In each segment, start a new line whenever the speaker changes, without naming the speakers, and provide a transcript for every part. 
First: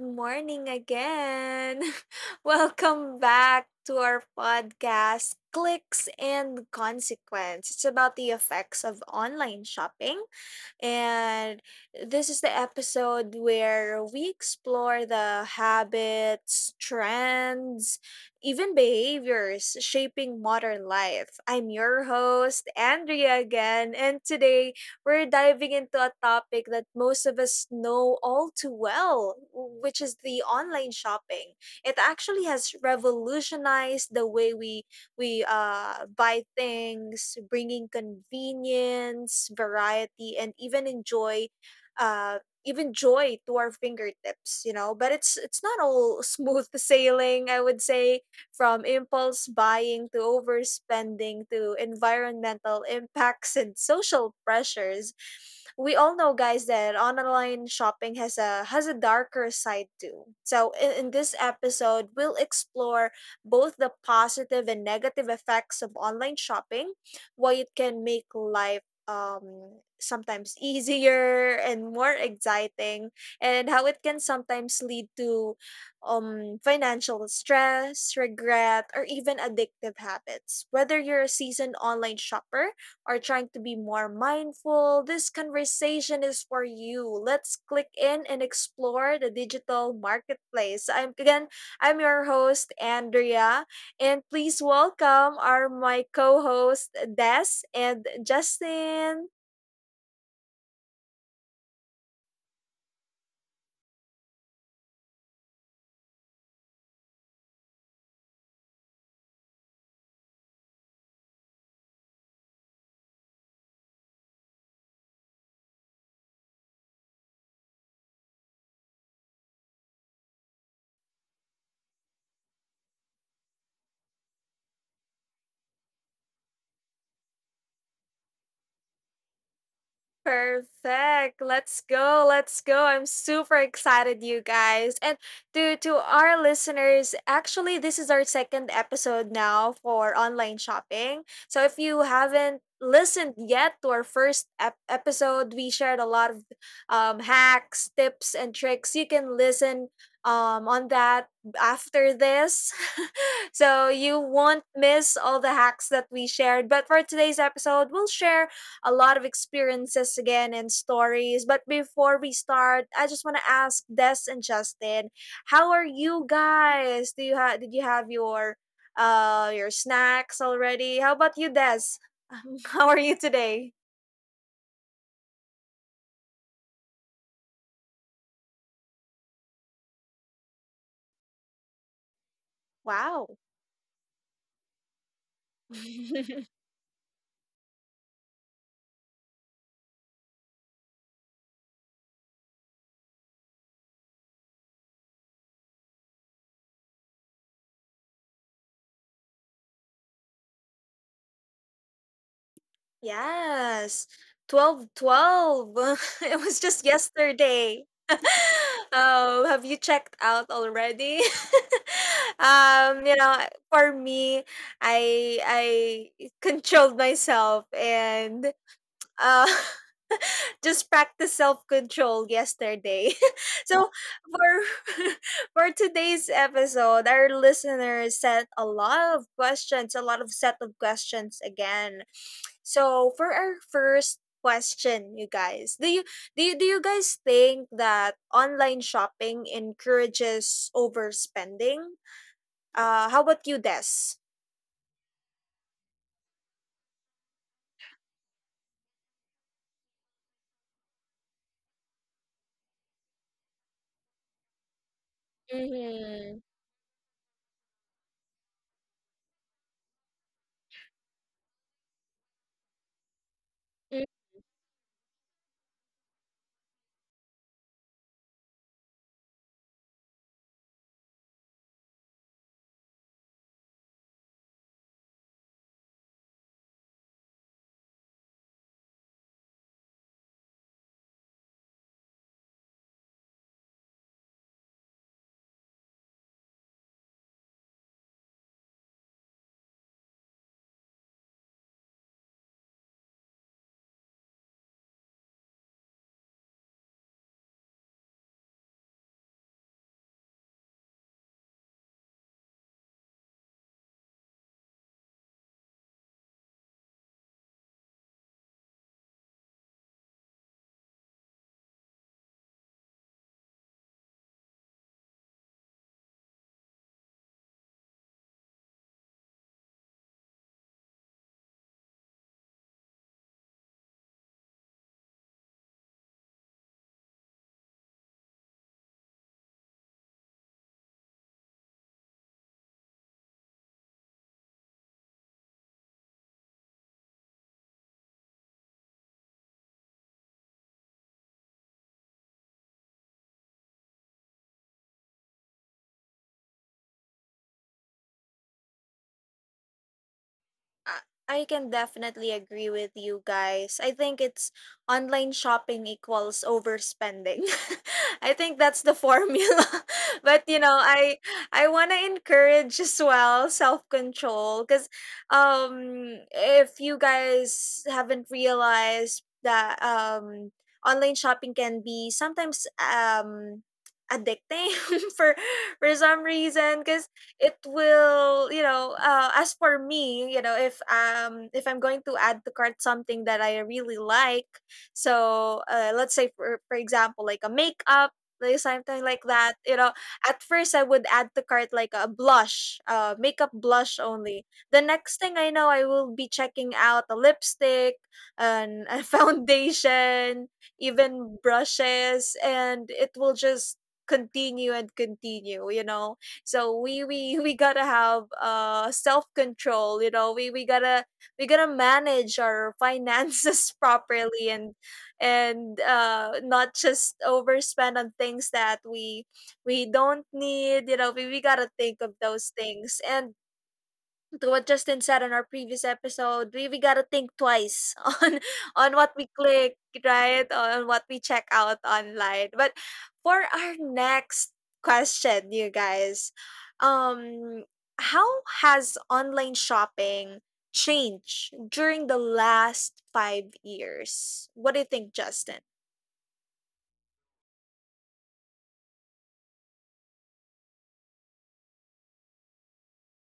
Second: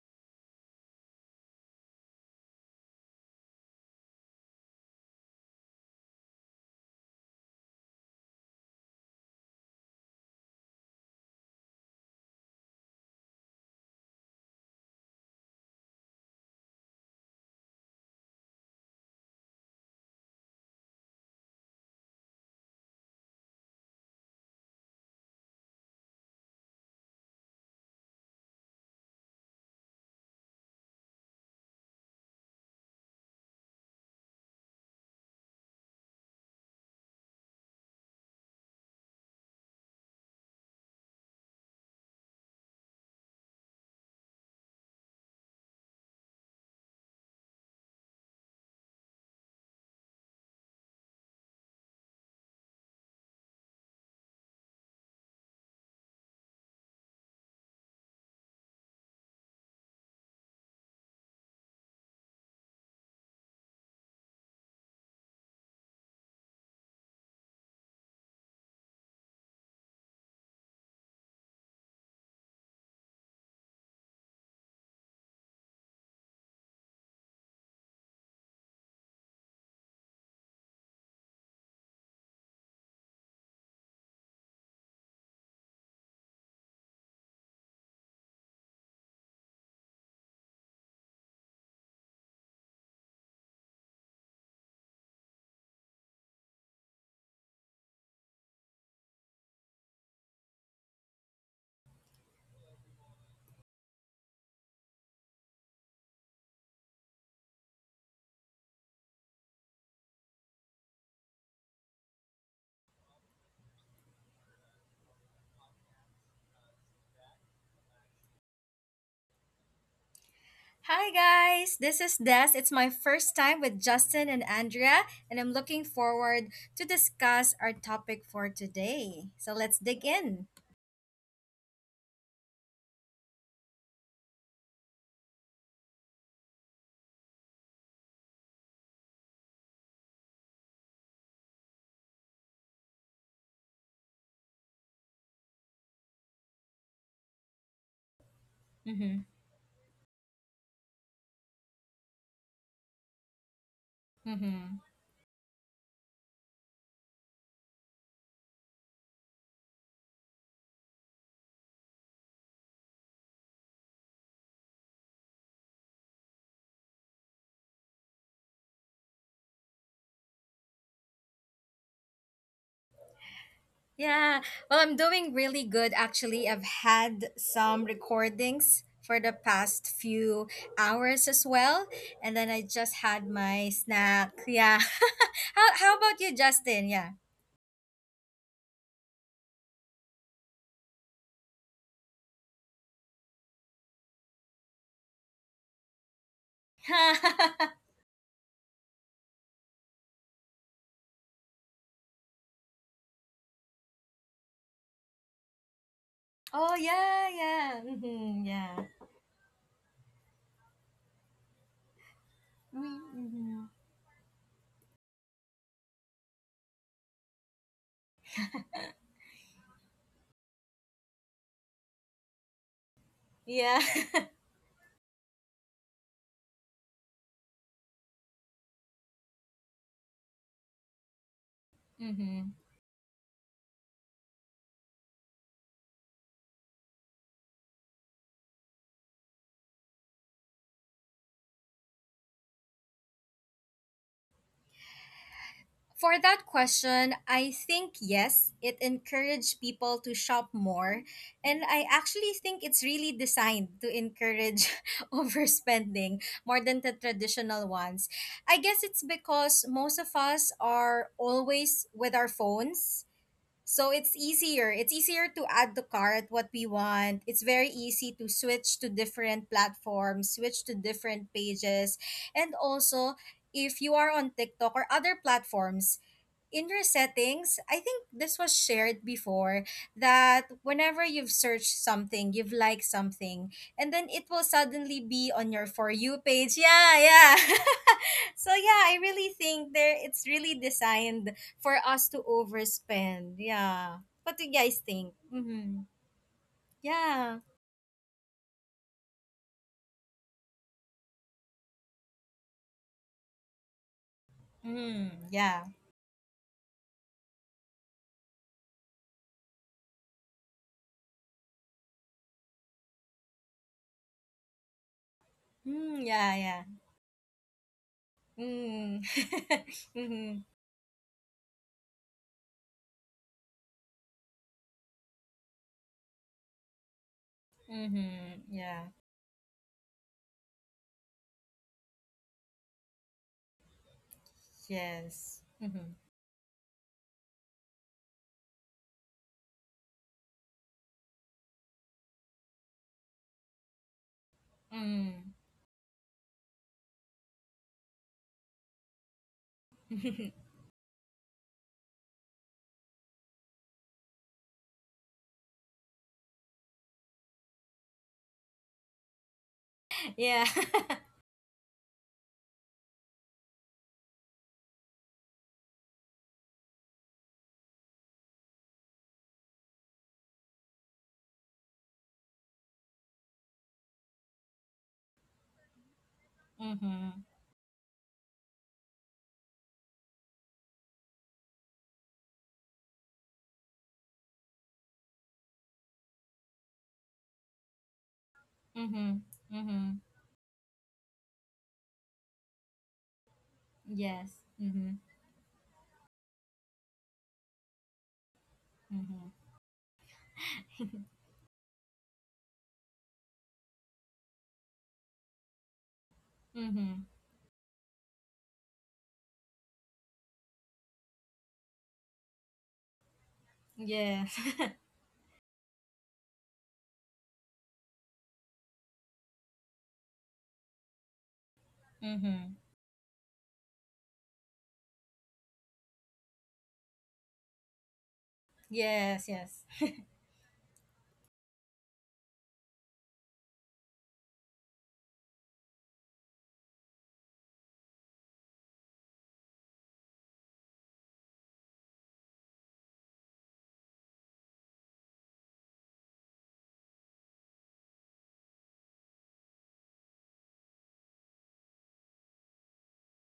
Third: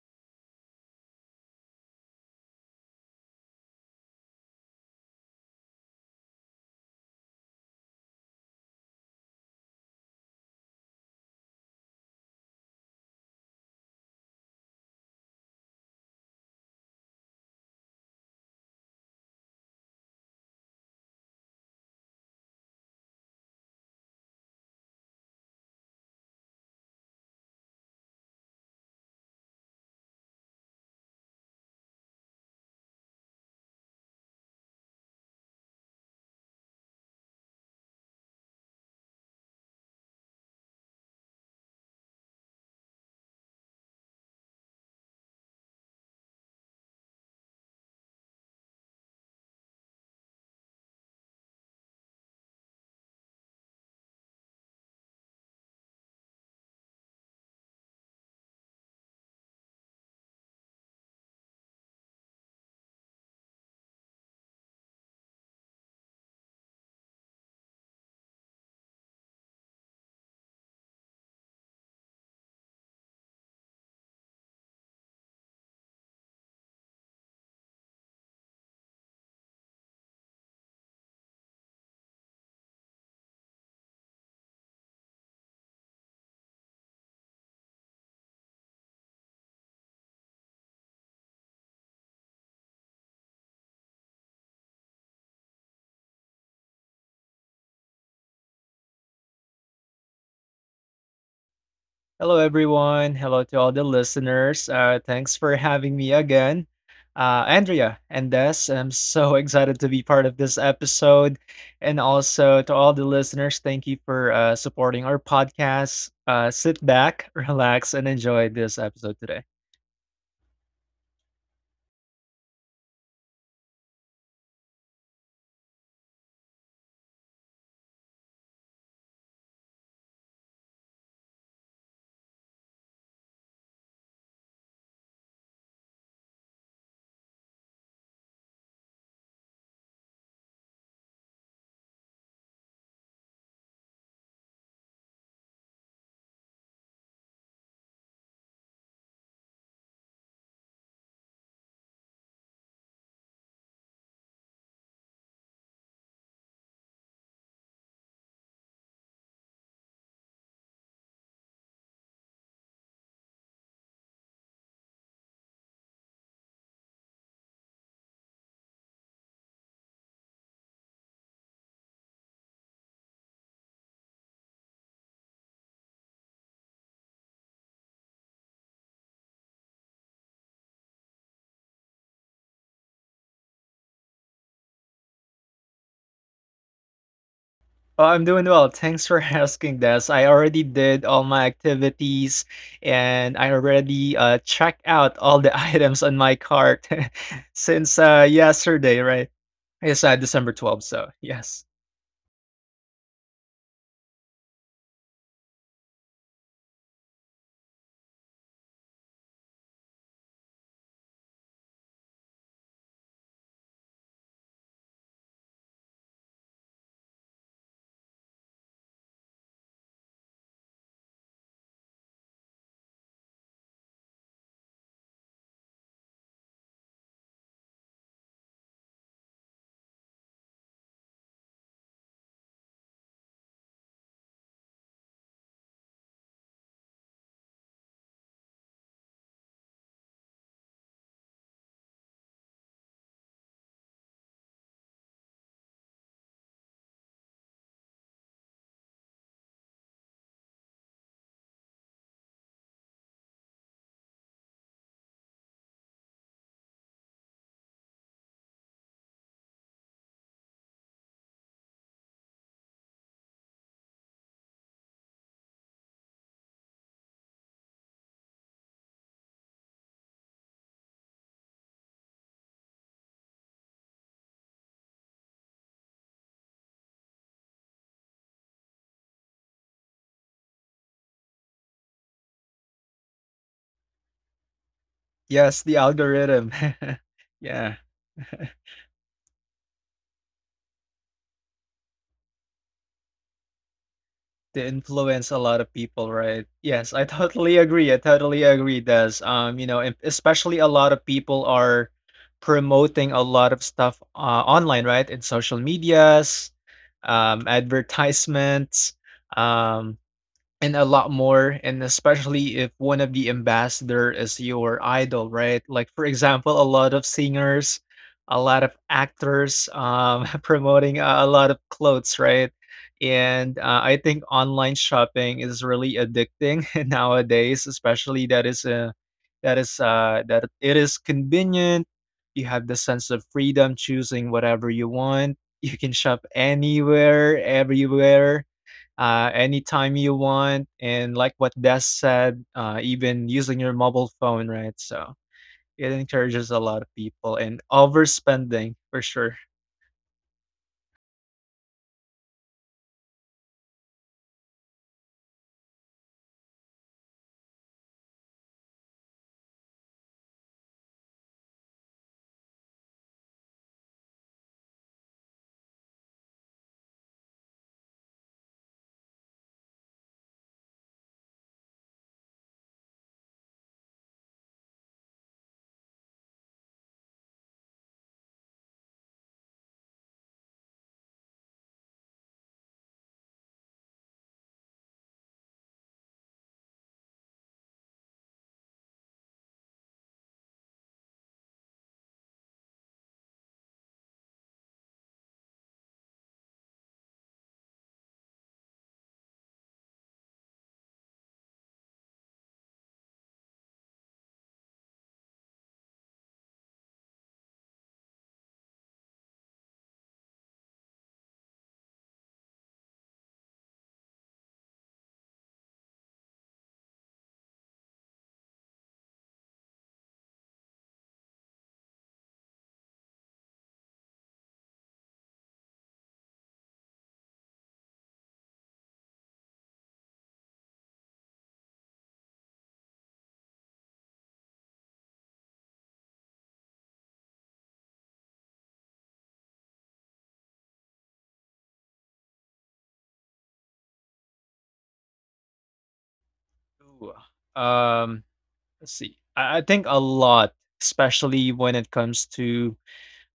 morning again. Welcome back to our podcast, Clicks and Consequence. It's about the effects of online shopping. And this is the episode where we explore the habits, trends, even behaviors shaping modern life. I'm your host, Andrea, again. And today, we're diving into a topic that most of us know all too well, which is the online shopping. It actually has revolutionized the way we buy things, bringing convenience, variety, and even enjoy uh, even joy to our fingertips, but it's not all smooth sailing, I would say. From impulse buying to overspending to environmental impacts and social pressures. We all know, guys, that online shopping has a darker side too. So in this episode, we'll explore both the positive and negative effects of online shopping, why it can make life sometimes easier and more exciting, and how it can sometimes lead to financial stress, regret, or even addictive habits. Whether you're a seasoned online shopper or trying to be more mindful, this conversation is for you. Let's click in and explore the digital marketplace. I'm your host, Andrea, and please welcome our my co-host Des and Justin.
Hello, everyone. Hello to all the listeners. Thanks for having me again. Andrea and Des, I'm so excited to be part of this episode. And also to all the listeners, thank you for supporting our podcast. Sit back, relax, and enjoy this episode today.
Hi guys, this is Des. It's my first time with Justin and Andrea, and I'm looking forward to discuss our topic for today. So let's dig in.
Perfect. Let's go. Let's go. I'm super excited, you guys. And to our listeners, actually this is our second episode now for online shopping. So if you haven't listened yet to our first episode, we shared a lot of hacks, tips and tricks. You
Mm-hmm.
can listen on that after this. So you won't
Mm-hmm.
miss all the hacks that we shared. But for today's episode, we'll share a lot of experiences again and stories. But before we start, I just want to ask Des and Justin, how are you guys? Do you have Did you have your snacks already? How about you, Des? How are you today?
Yeah. Well, I'm doing really good actually. I've had some recordings for the past few hours as well, and then I just had
Wow.
my snack. Yeah. How about you, Justin? Yeah.
Oh, I'm doing well. Thanks for asking, Des. I already did all my activities and I already checked out all the items on my cart since yesterday, right? Yes, December 12th, so yes.
Yes, 12, 12. It was
Oh
just
yeah, yeah.
yesterday.
Mm-hmm. Yeah.
Oh, have you checked out already? Um, you know,
Mm-hmm.
for me, I I controlled myself and uh just practice self-control yesterday.
Yeah.
So for for today's episode, our listeners sent a lot of questions, a lot of set of questions again.
Hmm.
So for our first question, you guys, do you guys think that online shopping encourages overspending? How about you, Des?
For that question, I think yes, it encouraged people to shop more. And I actually think it's really designed to encourage overspending
Mm-hmm.
more than the traditional ones. I guess it's because most of us are always with our phones. So it's easier. It's easier to add to cart what we want. It's very easy to switch to different platforms, switch to different pages. And also, if you are on TikTok or other platforms, in your settings, I think this was shared before that whenever you've searched something, you've liked something, and then it will suddenly be on
Yes,
your
the
For You
algorithm.
page. Yeah, yeah.
Yeah,
So yeah, I really think there it's really designed for us to overspend. Yeah. What do you
to
guys think?
influence a lot of
Mm-hmm.
people, right? Yes, I
Yeah.
totally agree, I totally agree, Does you know, and especially a lot of people are promoting a lot of stuff, online,
Mm,
right? In social
yeah.
medias, advertisements, um, and a lot more, and especially if one of the ambassador is your idol, right? Like
Mm,
for
yeah, yeah.
example, a lot of singers, a lot of
Mm.
actors,
Mm-hmm.
promoting a lot of clothes, right? And I think online shopping is really addicting nowadays, especially
Mm-hmm.
that is
Yeah.
a that is that it is convenient. You have the sense of freedom choosing whatever you want.
Yes.
You
Mm-hmm.
can shop anywhere, everywhere, anytime you want, and like what Des said, even using your mobile phone, right? So
Mm.
it encourages a lot of people and overspending for sure.
I I can definitely agree with you guys. I think it's online shopping equals overspending. I think that's the formula.
Yeah.
but you know, I I want to encourage as well self-control, cuz um if you guys haven't realized that online shopping can be sometimes addicting for for some reason.
Mm-hmm.
It will you know As for me, if I'm going to add to cart something that I really like, so let's say, for example, like a makeup, like something
Mm-hmm.
like that you
Mm-hmm.
know at first I would add to cart like a blush makeup blush
Yes.
only. The
Mm-hmm.
next thing I know, I will be checking out a lipstick and a
Mm-hmm.
foundation, even brushes, and it will just continue and continue. So
Mm-hmm.
we gotta have self control We gotta manage our finances
Yes.
properly, and not just overspend on things that we don't need. We gotta think of
Mm-hmm.
those things, and to what Justin said on our previous episode, we gotta think twice on on what
Yes,
we
yes.
click, right? On what we check out online. But for our next question, you guys, um, how has online shopping changed during the last 5 years? What do you think, Justin?
Ooh, um, let's see. I think a lot, especially when it comes to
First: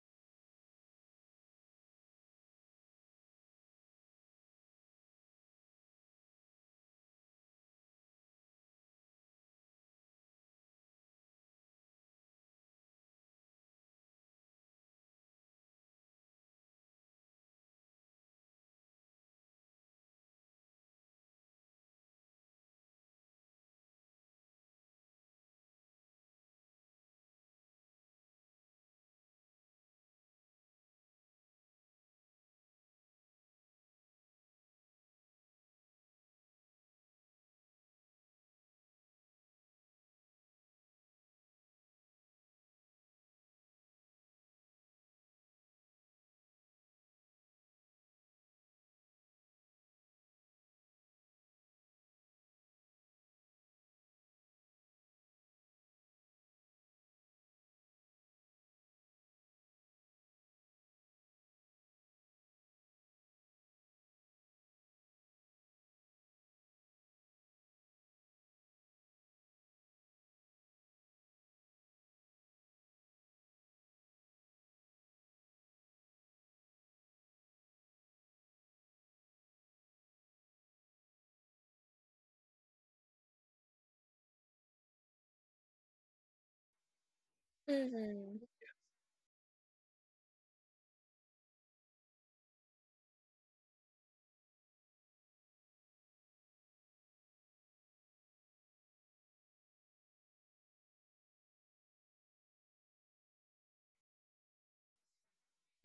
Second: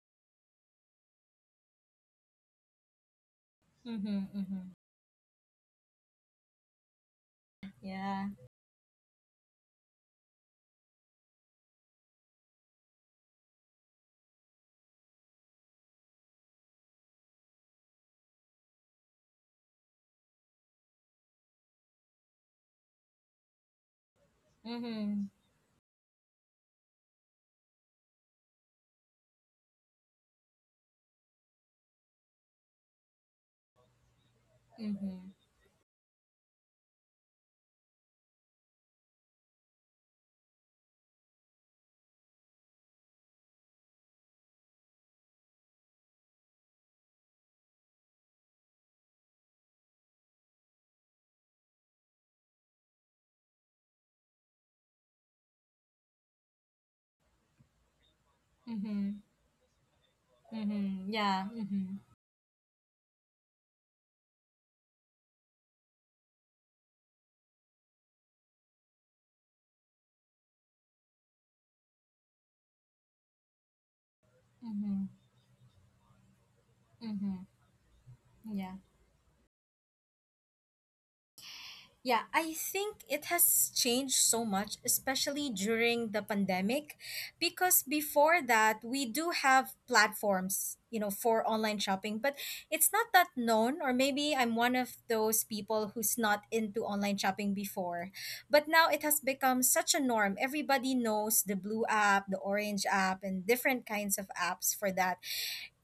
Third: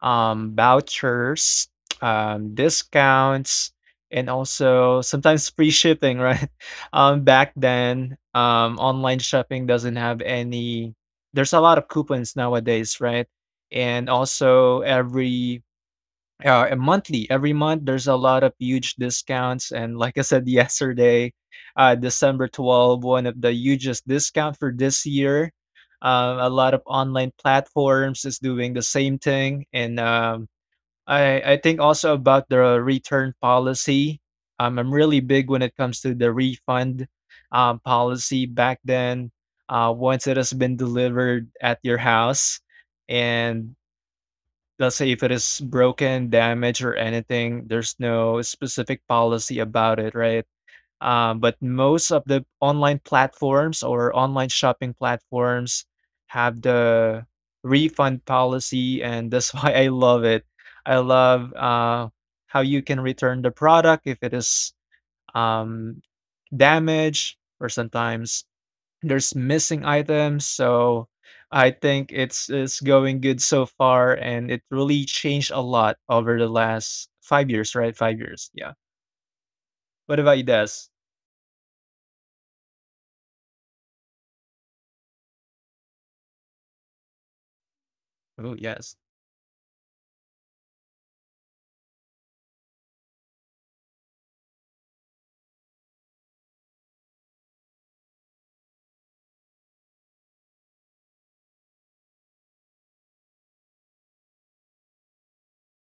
vouchers, discounts,
Mm-hmm.
and
Mm-hmm.
also sometimes free shipping, right? Back then,
Yeah.
online shopping doesn't have any. There's a lot of coupons nowadays, right? And also every every month, there's a lot of huge discounts. And like I said, yesterday, December 12th, one of the hugest discount for this
Mm-hmm.
year. A lot of online platforms is doing the same thing, and I think also about the return policy. I'm really
Mm-hmm.
big when it comes to the refund policy back then. Once it has been delivered at your house, and let's say if it is broken, damaged, or anything, there's no specific policy about it, right? But most of the online platforms or online shopping platforms have the refund policy,
Mm-hmm.
and that's why I love it. I
Mm-hmm. Yeah.
love
Mm-hmm.
how you can return the product if it is um, damaged, or sometimes there's missing items. So I think it's going good so far, and it really
Mm-hmm.
changed a lot over the last
Mm-hmm.
5 years, right? 5 years, yeah.
Yeah.
What about you, Des?
Yeah. I think it has changed so much, especially during the pandemic, because
Mm-hmm.
before
Oh,
that
yes.
we do have platforms, you know, for online shopping, but it's not that known. Or maybe I'm one of those people who's not into online shopping before, but now it has become such a norm. Everybody knows the blue app, the orange app, and different kinds of apps for that.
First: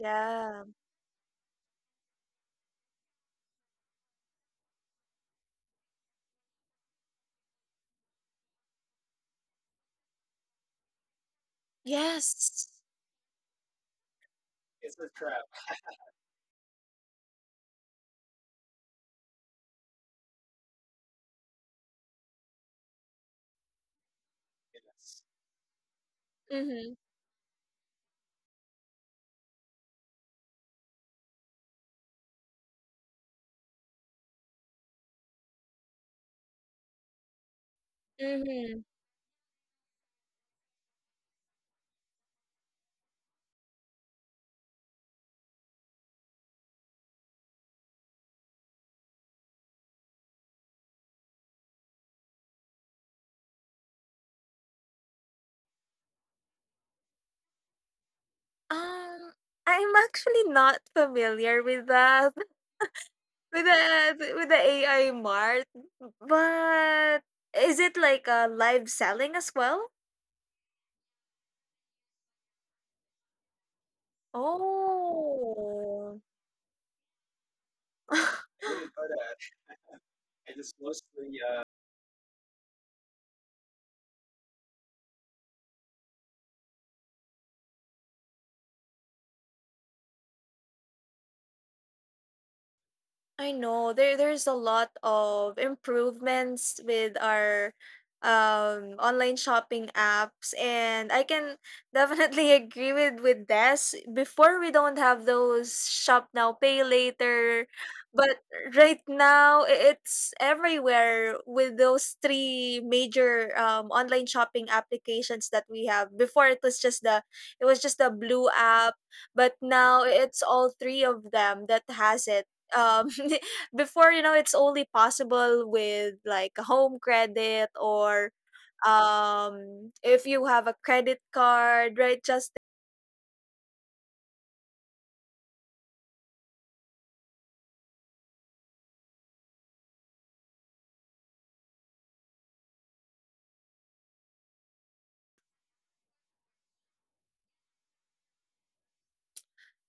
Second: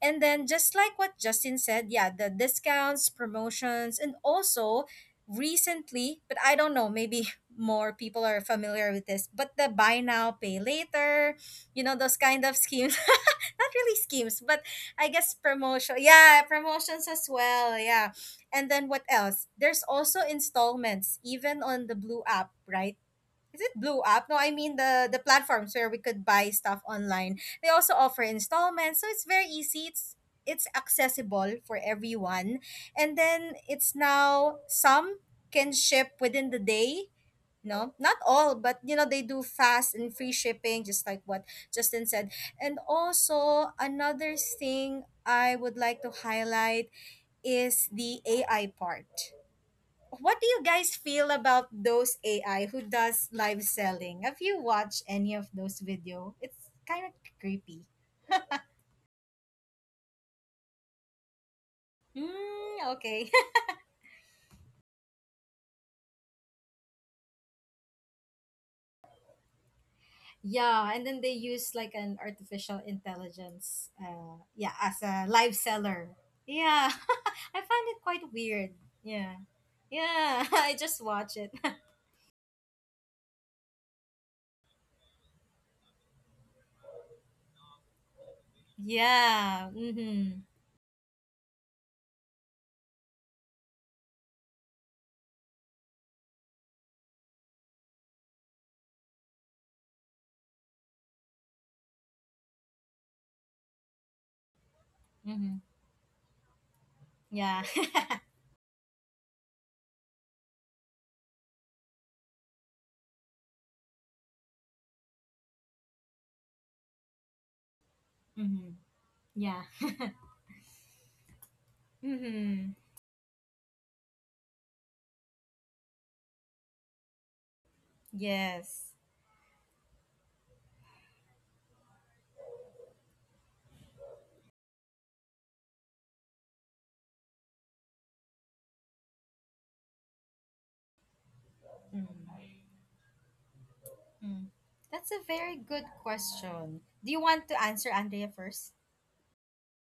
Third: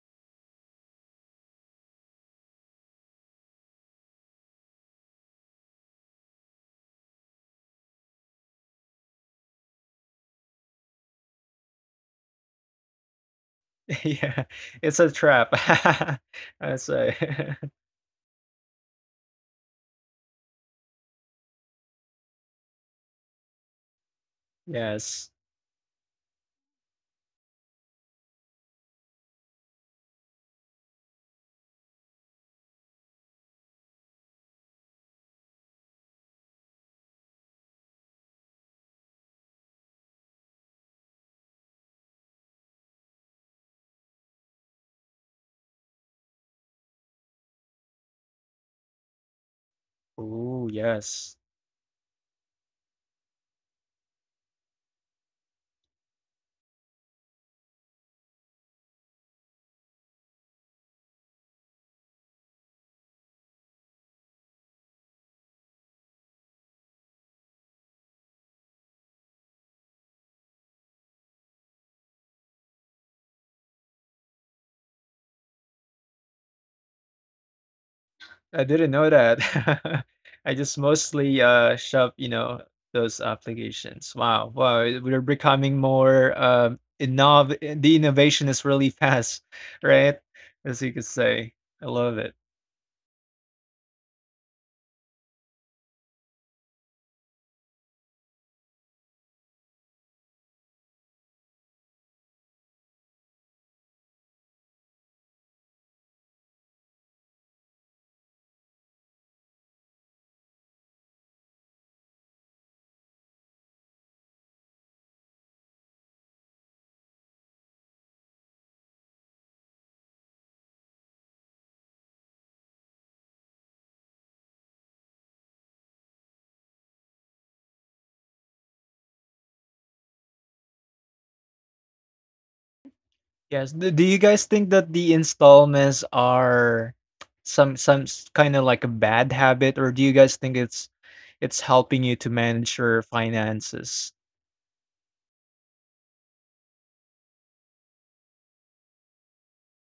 And then, just like what Justin said, yeah, the discounts, promotions, and also recently, but I don't know, maybe more people are familiar with this, but the buy now, pay later, you know, those kind of
Yes.
schemes. Not really schemes,
Yeah,
but
it's
I
a
guess
trap.
promotion. Yeah,
I
promotions
say.
as well. Yeah. And then what else? There's also installments, even on the Blue app, right? Is it Blue app? No, I mean the
Yes.
platforms where we could buy stuff
Mm-hmm.
online. They also offer installments, so it's very easy. It's accessible for everyone. And then it's now some can ship within the day. No, not all, but
Mm-hmm.
you know they do fast and free shipping just like what Justin said. And also another thing I would like to highlight is the AI part. What do you
Ooh,
guys feel
yes.
about those AI who does live selling? Have you watched any of those video? It's kind of creepy.
Um, I'm actually not familiar with that.
Mm, okay.
With the with the AI Mart, but is it like a live selling as well?
Yeah, and then they use like an artificial intelligence yeah, as a live seller.
Oh.
Yeah. I find it quite
I
weird.
didn't know
Yeah.
that.
Yeah,
I just
I just
mostly,
watch it.
shove, you know, those applications. Wow, wow, we're becoming more, innov the innovation is really fast,
Yeah.
right?
Mhm.
As you could say. I love it.
I know there's a lot of improvements with our online shopping apps, and I can definitely agree with this. Before, we don't have
Mhm.
those shop now pay
Yeah.
later, but right now it's everywhere with those three major online shopping applications that we have. Before it was just the blue
Mhm.
app, but
Yeah.
now it's all three of them that has it
Mhm.
um before, it's only possible with like a home credit or
Yes.
if you have a credit card, right? Just
Yes. Do you guys think that the installments are some kind of like a bad habit, or do you guys think it's helping you to
Mm-hmm.
manage your finances?
Mm. That's a very good question. Do you want to answer Andrea first?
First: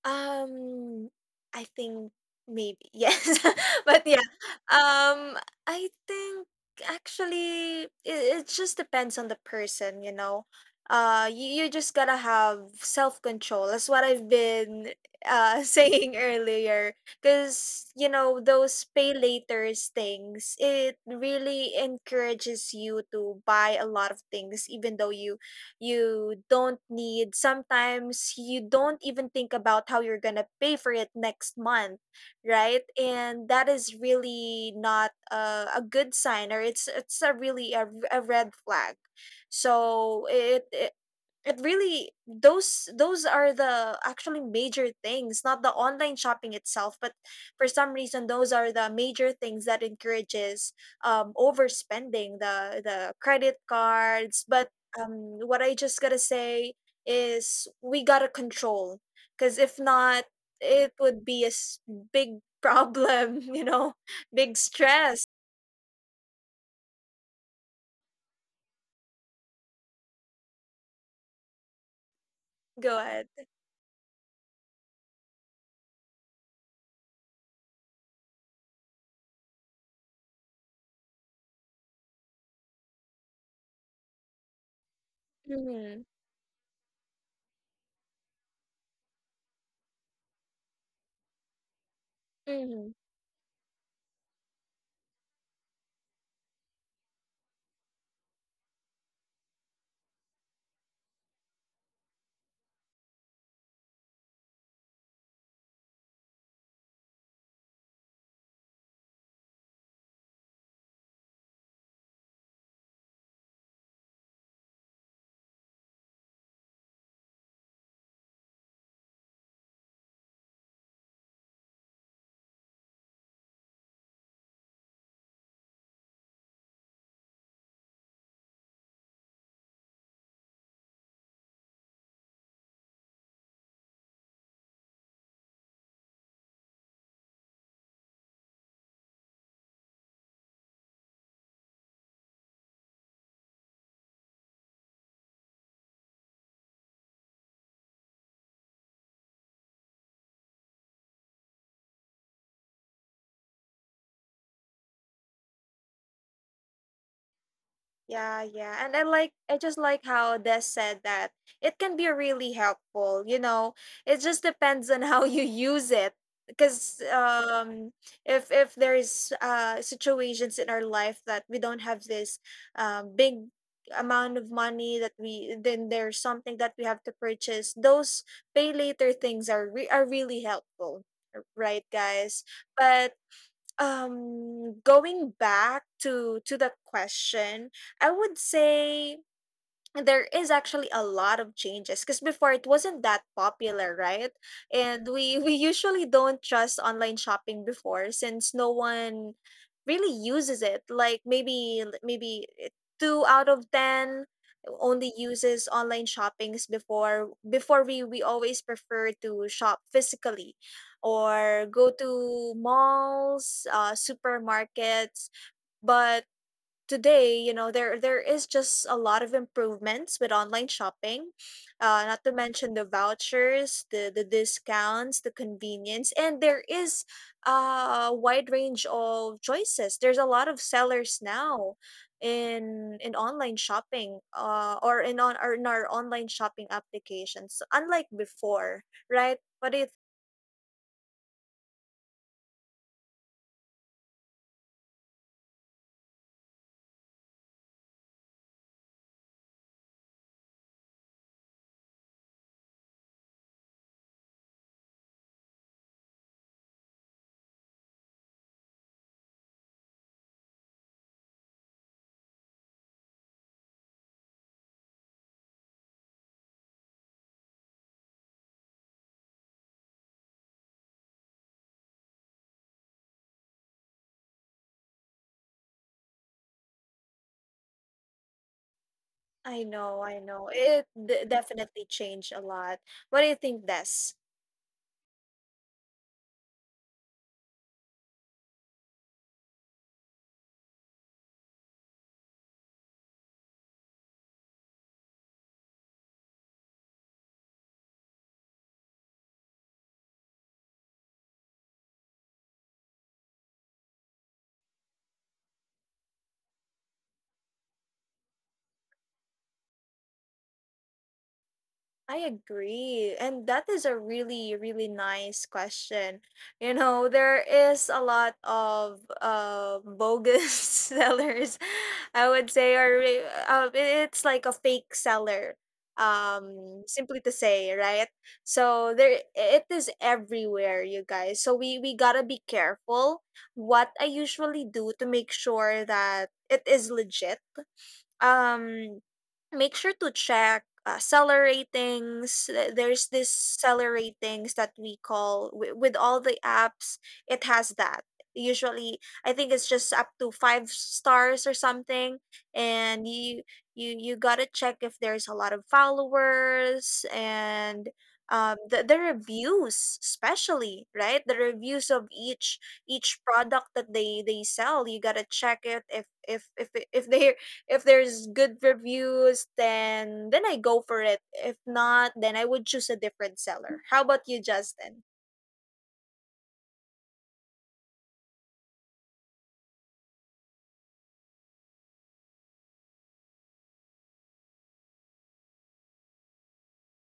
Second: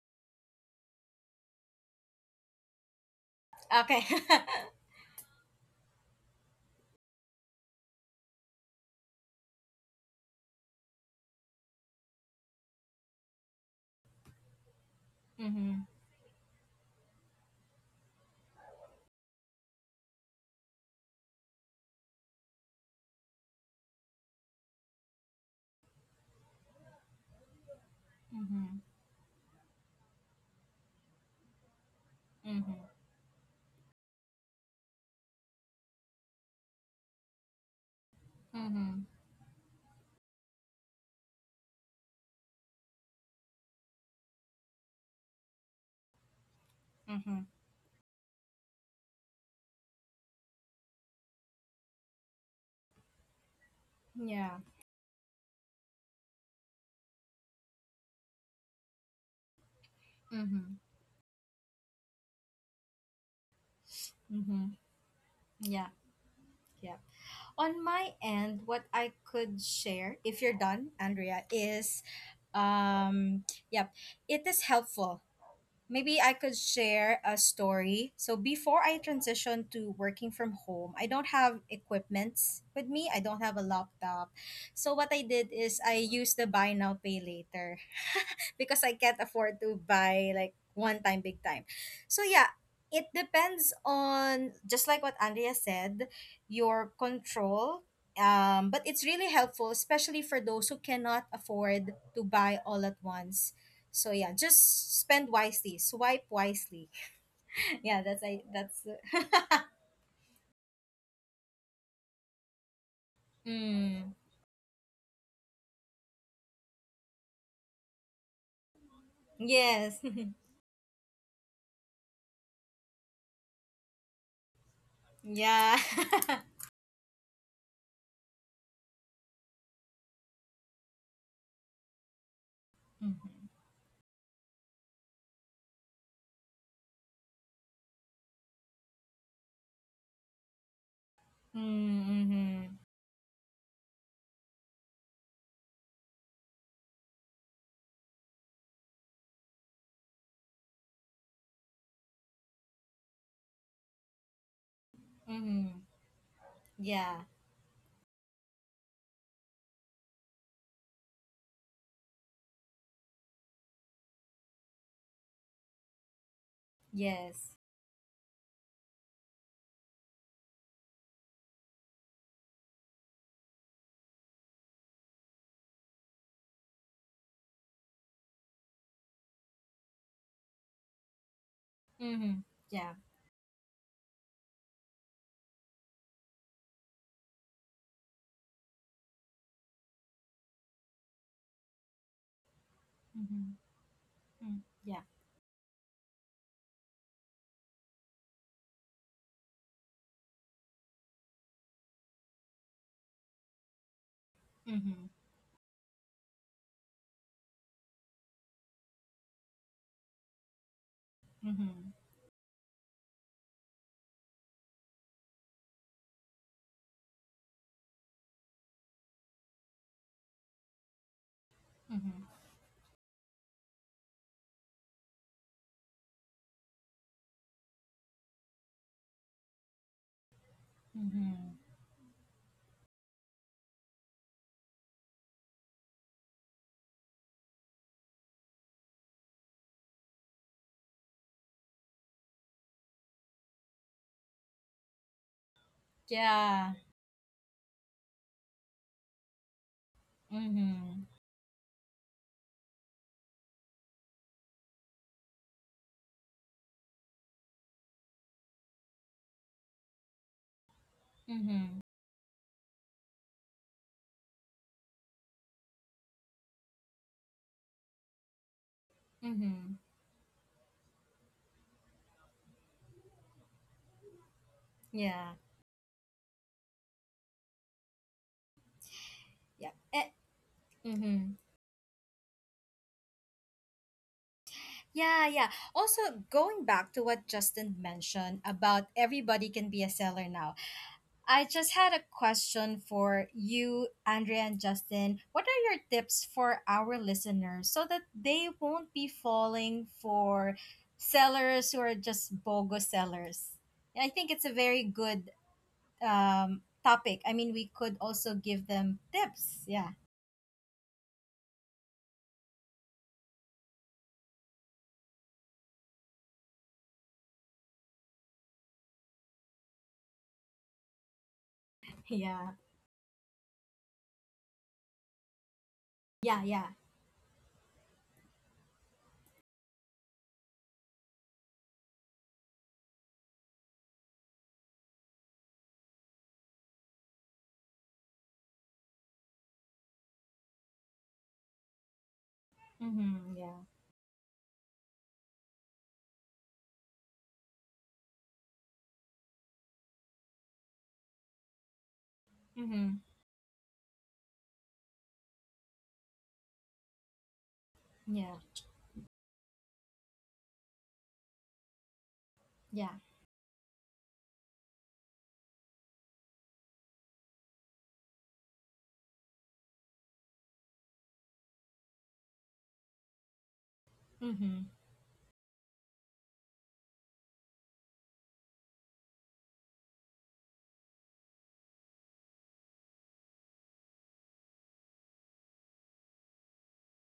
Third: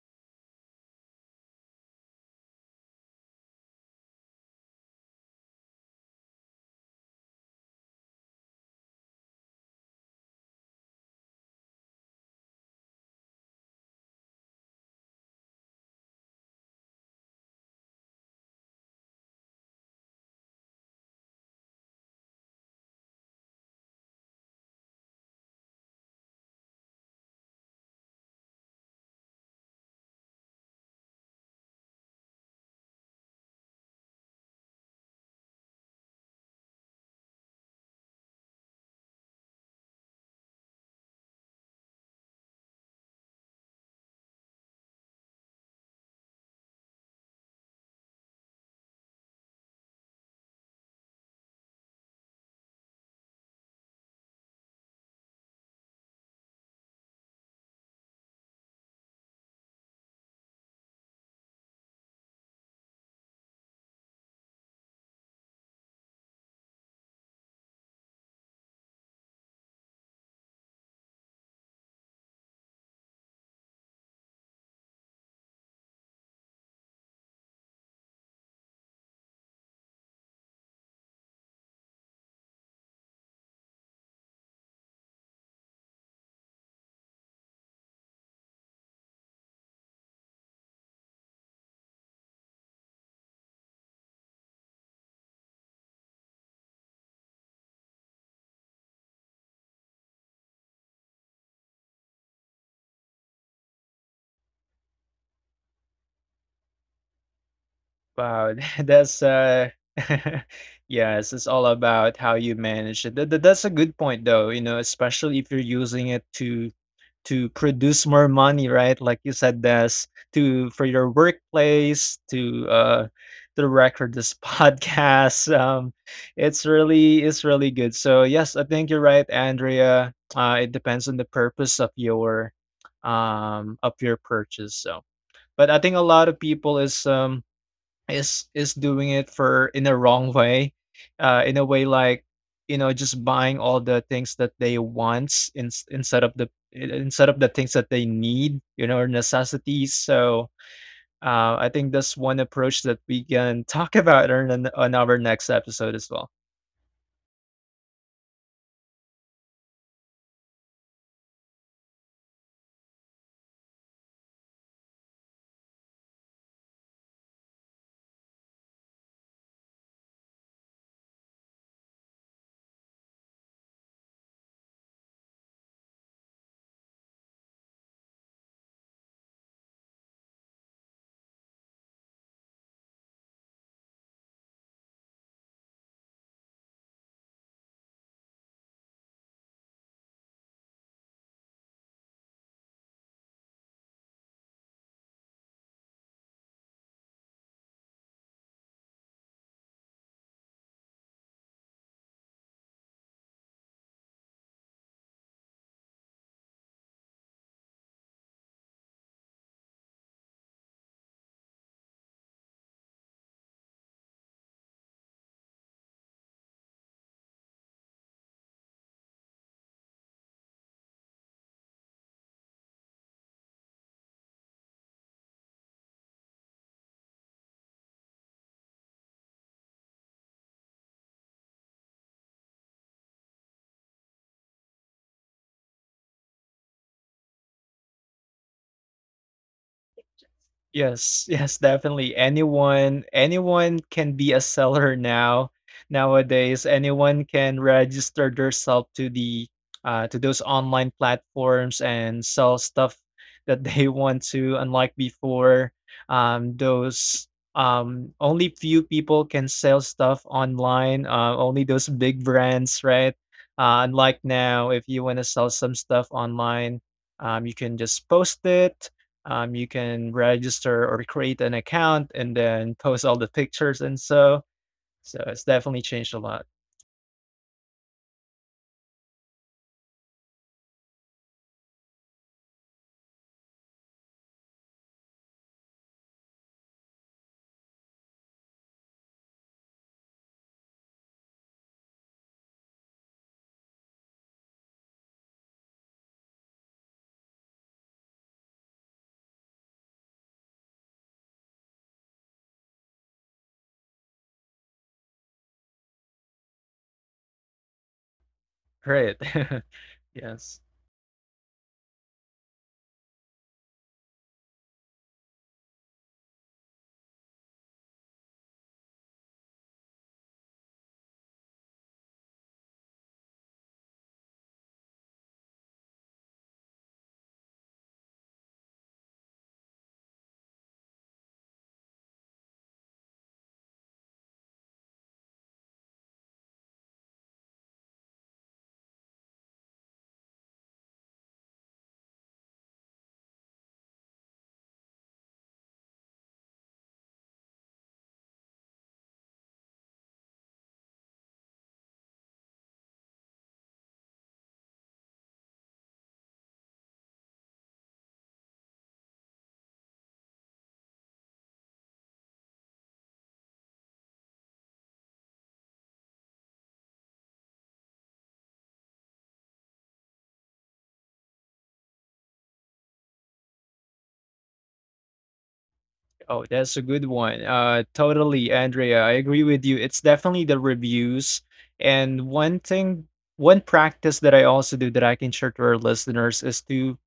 Um, I think maybe. Yes.
Okay.
But yeah. Um, I think actually it just depends on the person, you know. You just gotta have self-control. That's what I've been
Mhm.
saying earlier. Because those pay laters things, it really encourages you to buy a lot of things, even though you don't need. Sometimes you
Mhm.
don't even think about how you're going to pay for it next month, right?
Mhm.
And that is really not a good sign, or it's a really a red flag.
Mhm.
So it really, those are the actually major things, not the online shopping itself, but
Mhm.
for some reason those are the major things that encourages overspending, the credit cards.
Yeah.
But what I just gotta say is we gotta control, because if not,
Mhm.
it would be a big problem, big
Mhm.
stress.
Yeah. Yeah. On my end, what I could share, if you're done, Andrea, is
Go ahead.
yep, it is helpful. Maybe I could share a story. So before I transitioned to working from home, I don't have equipments with me. I don't have a laptop. So what I did is I
Hmm.
used the buy now pay later because I can't afford to buy like one time big time. So yeah, it depends on just like what Andrea said, your control. But it's really helpful, especially for those who cannot afford to buy all at once, so yeah, just spend wisely, swipe wisely. Yeah, that's I
Wow,
that's
that's yes, it's all about how you manage it. That's a
Mm,
good point, though. You know, especially if you're using it to produce more money, right? Like you said,
yes.
Des, to for your workplace, to record this podcast.
Yeah.
Um, it's really it's really good. So yes, I think you're right, Andrea. It depends on the purpose
Mm-hmm.
of your purchase. So, but I think a lot of people is doing it for, in a wrong way, in a way, like, you know, just buying all the things that they want in, instead of the instead of the things that they need, you know, or necessities. So I think that's one approach that we can talk about on our next
Mm-hmm.
episode as well.
Yeah.
Yeah, yeah. And I just like how Des said that it can be really helpful. It just depends on how you use it. Because
Yes.
if there's situations in our life that we don't have this big amount of money, that we, then there's something that we have to purchase, those pay later things are really helpful. Right,
Mm-hmm.
guys?
Yeah.
But going back to the question, I would say there is actually a lot of changes, because before it wasn't that
Mm-hmm.
popular, right?
Mm, yeah.
And we usually don't trust online shopping before, since no one really uses it, like maybe 2 out of 10
Mm-hmm.
only uses online shoppings Before, we always prefer to shop physically or go
Mm-hmm.
to malls, supermarkets. But today, there is just a lot of improvements with online shopping, not to
Mm-hmm.
mention the vouchers, the discounts, the convenience, and there is a wide range of choices. There's a lot of sellers
Mm-hmm.
now in online shopping, or in our online shopping applications, unlike before, right? But it
Yes, yes, definitely. Anyone can be a seller now. Nowadays,
Yeah.
anyone can register themselves to the to those online
Mm-hmm.
platforms and sell stuff that they want to. Unlike before, those only few people can sell stuff online. Only
Mm-hmm.
those big brands, right? Unlike now, if you want to sell some stuff online, you can just post it, you
Mm-hmm.
can register or create an account and then post all the pictures and so. So
Yeah.
it's definitely changed a lot.
i
Yeah.
know
Eh.
i know it d-
Mm-hmm.
definitely changed a lot. What do you think, Des?
Yeah, yeah. Also, going back to what Justin mentioned about everybody can be a seller now, I just had a question for you, Andrea and Justin. What are your tips for our listeners so that they won't be falling for sellers who are just BOGO sellers? And I think it's a very good topic. I mean, we could also give them
Great.
tips. Yeah,
Yes.
I agree. And that is a really, really nice question. You know, there is a lot of bogus sellers, I
yeah,
would say, or it's like a fake seller,
yeah, yeah.
simply to say, right? So there, it is everywhere, you guys. So we gotta be careful. What I usually do to make sure that it is legit, um make sure to check seller ratings. There's this
Mm-hmm, yeah.
seller ratings that we call with all the apps. It has that usually, I think it's just up to five stars or something.
Mm-hmm,
And you gotta check if there's a lot of followers, and
yeah,
the reviews especially, right? The reviews of each
yeah.
each product that they sell, you gotta check it. If there's good reviews, then I go for it. If not, then I would choose a different seller. How about you,
Mm-hmm.
Justin?
Oh, that's a good one. Totally, Andrea. I agree with you. It's definitely the reviews. And one thing, One practice that I also do that I can share to our listeners is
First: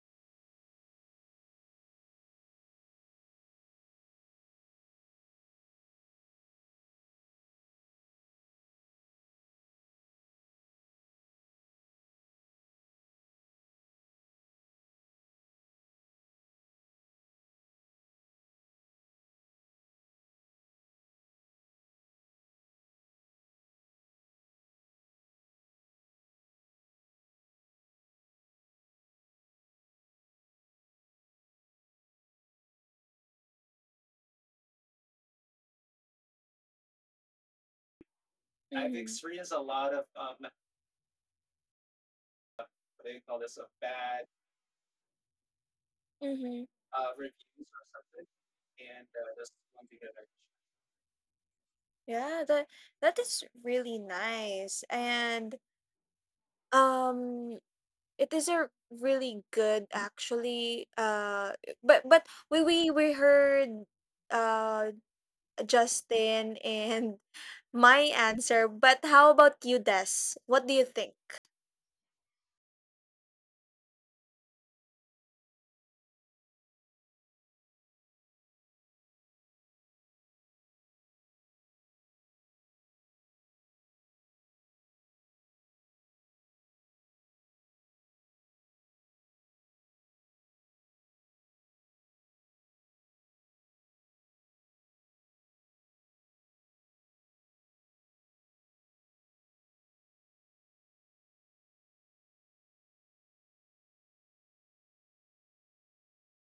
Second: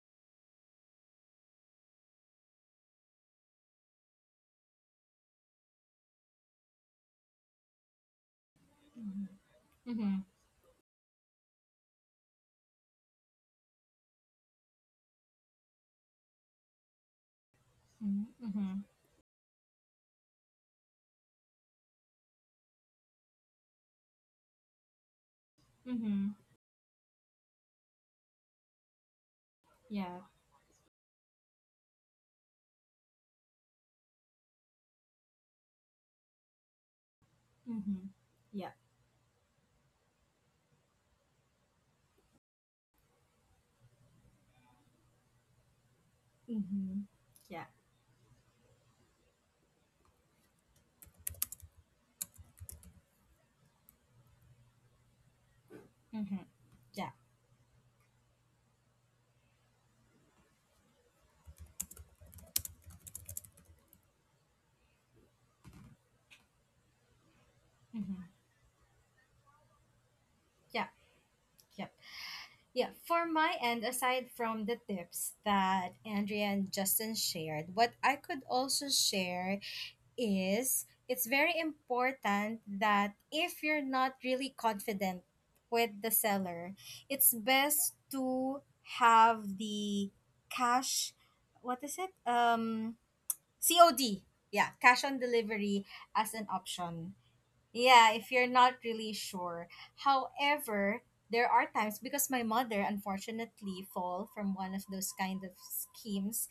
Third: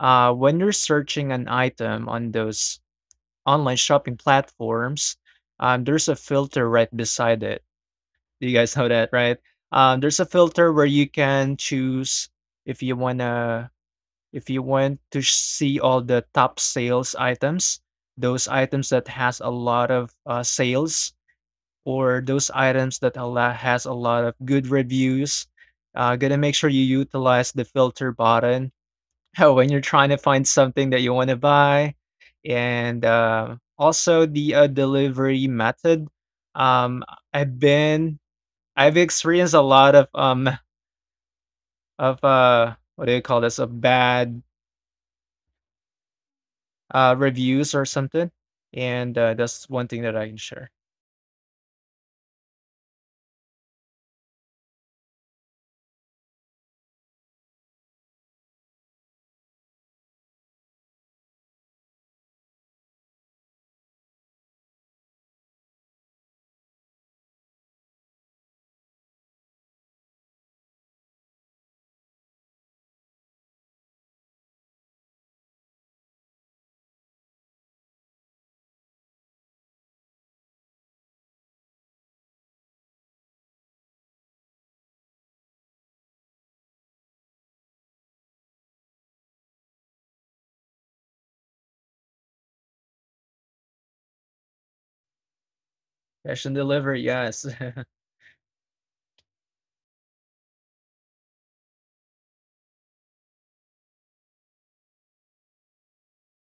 when you're searching an item on those online shopping platforms, there's a filter right beside it. Do you guys know that, right?
Mm-hmm. Mm-hmm.
There's a filter where you can choose if you wanna if you want to see all the top sales items, those
Mm-hmm.
items that has a lot of sales, or those items that a lot has a lot of good reviews.
Mm-hmm.
Gonna make sure you utilize the filter button when you're trying to
Yeah.
find something that you want to buy, and also the delivery method. Um, I've
Mm-hmm.
been
Yeah.
I've experienced a
Mm-hmm.
lot of what do you call this? Of bad
Mm-hmm.
Mm-hmm. Yeah.
reviews or something. And that's one thing that I can share.
Yeah, that is really nice. And
Mm-hmm. Yeah.
um it is a really good actually, but we heard uh Justin and my
Mm-hmm.
answer, but how about you, Des? What do you
Yeah.
think?
Yep. Yeah. For my end, aside from the tips that Andrea and Justin shared, what I could also share is it's very important that if you're not really confident with the seller, it's best to have the cash. What is it? COD. Yeah, cash on delivery as
Cash
an
and delivery,
option.
yes.
Yeah, if you're not really sure. However, there are times because my mother unfortunately fall from one of those kind of schemes.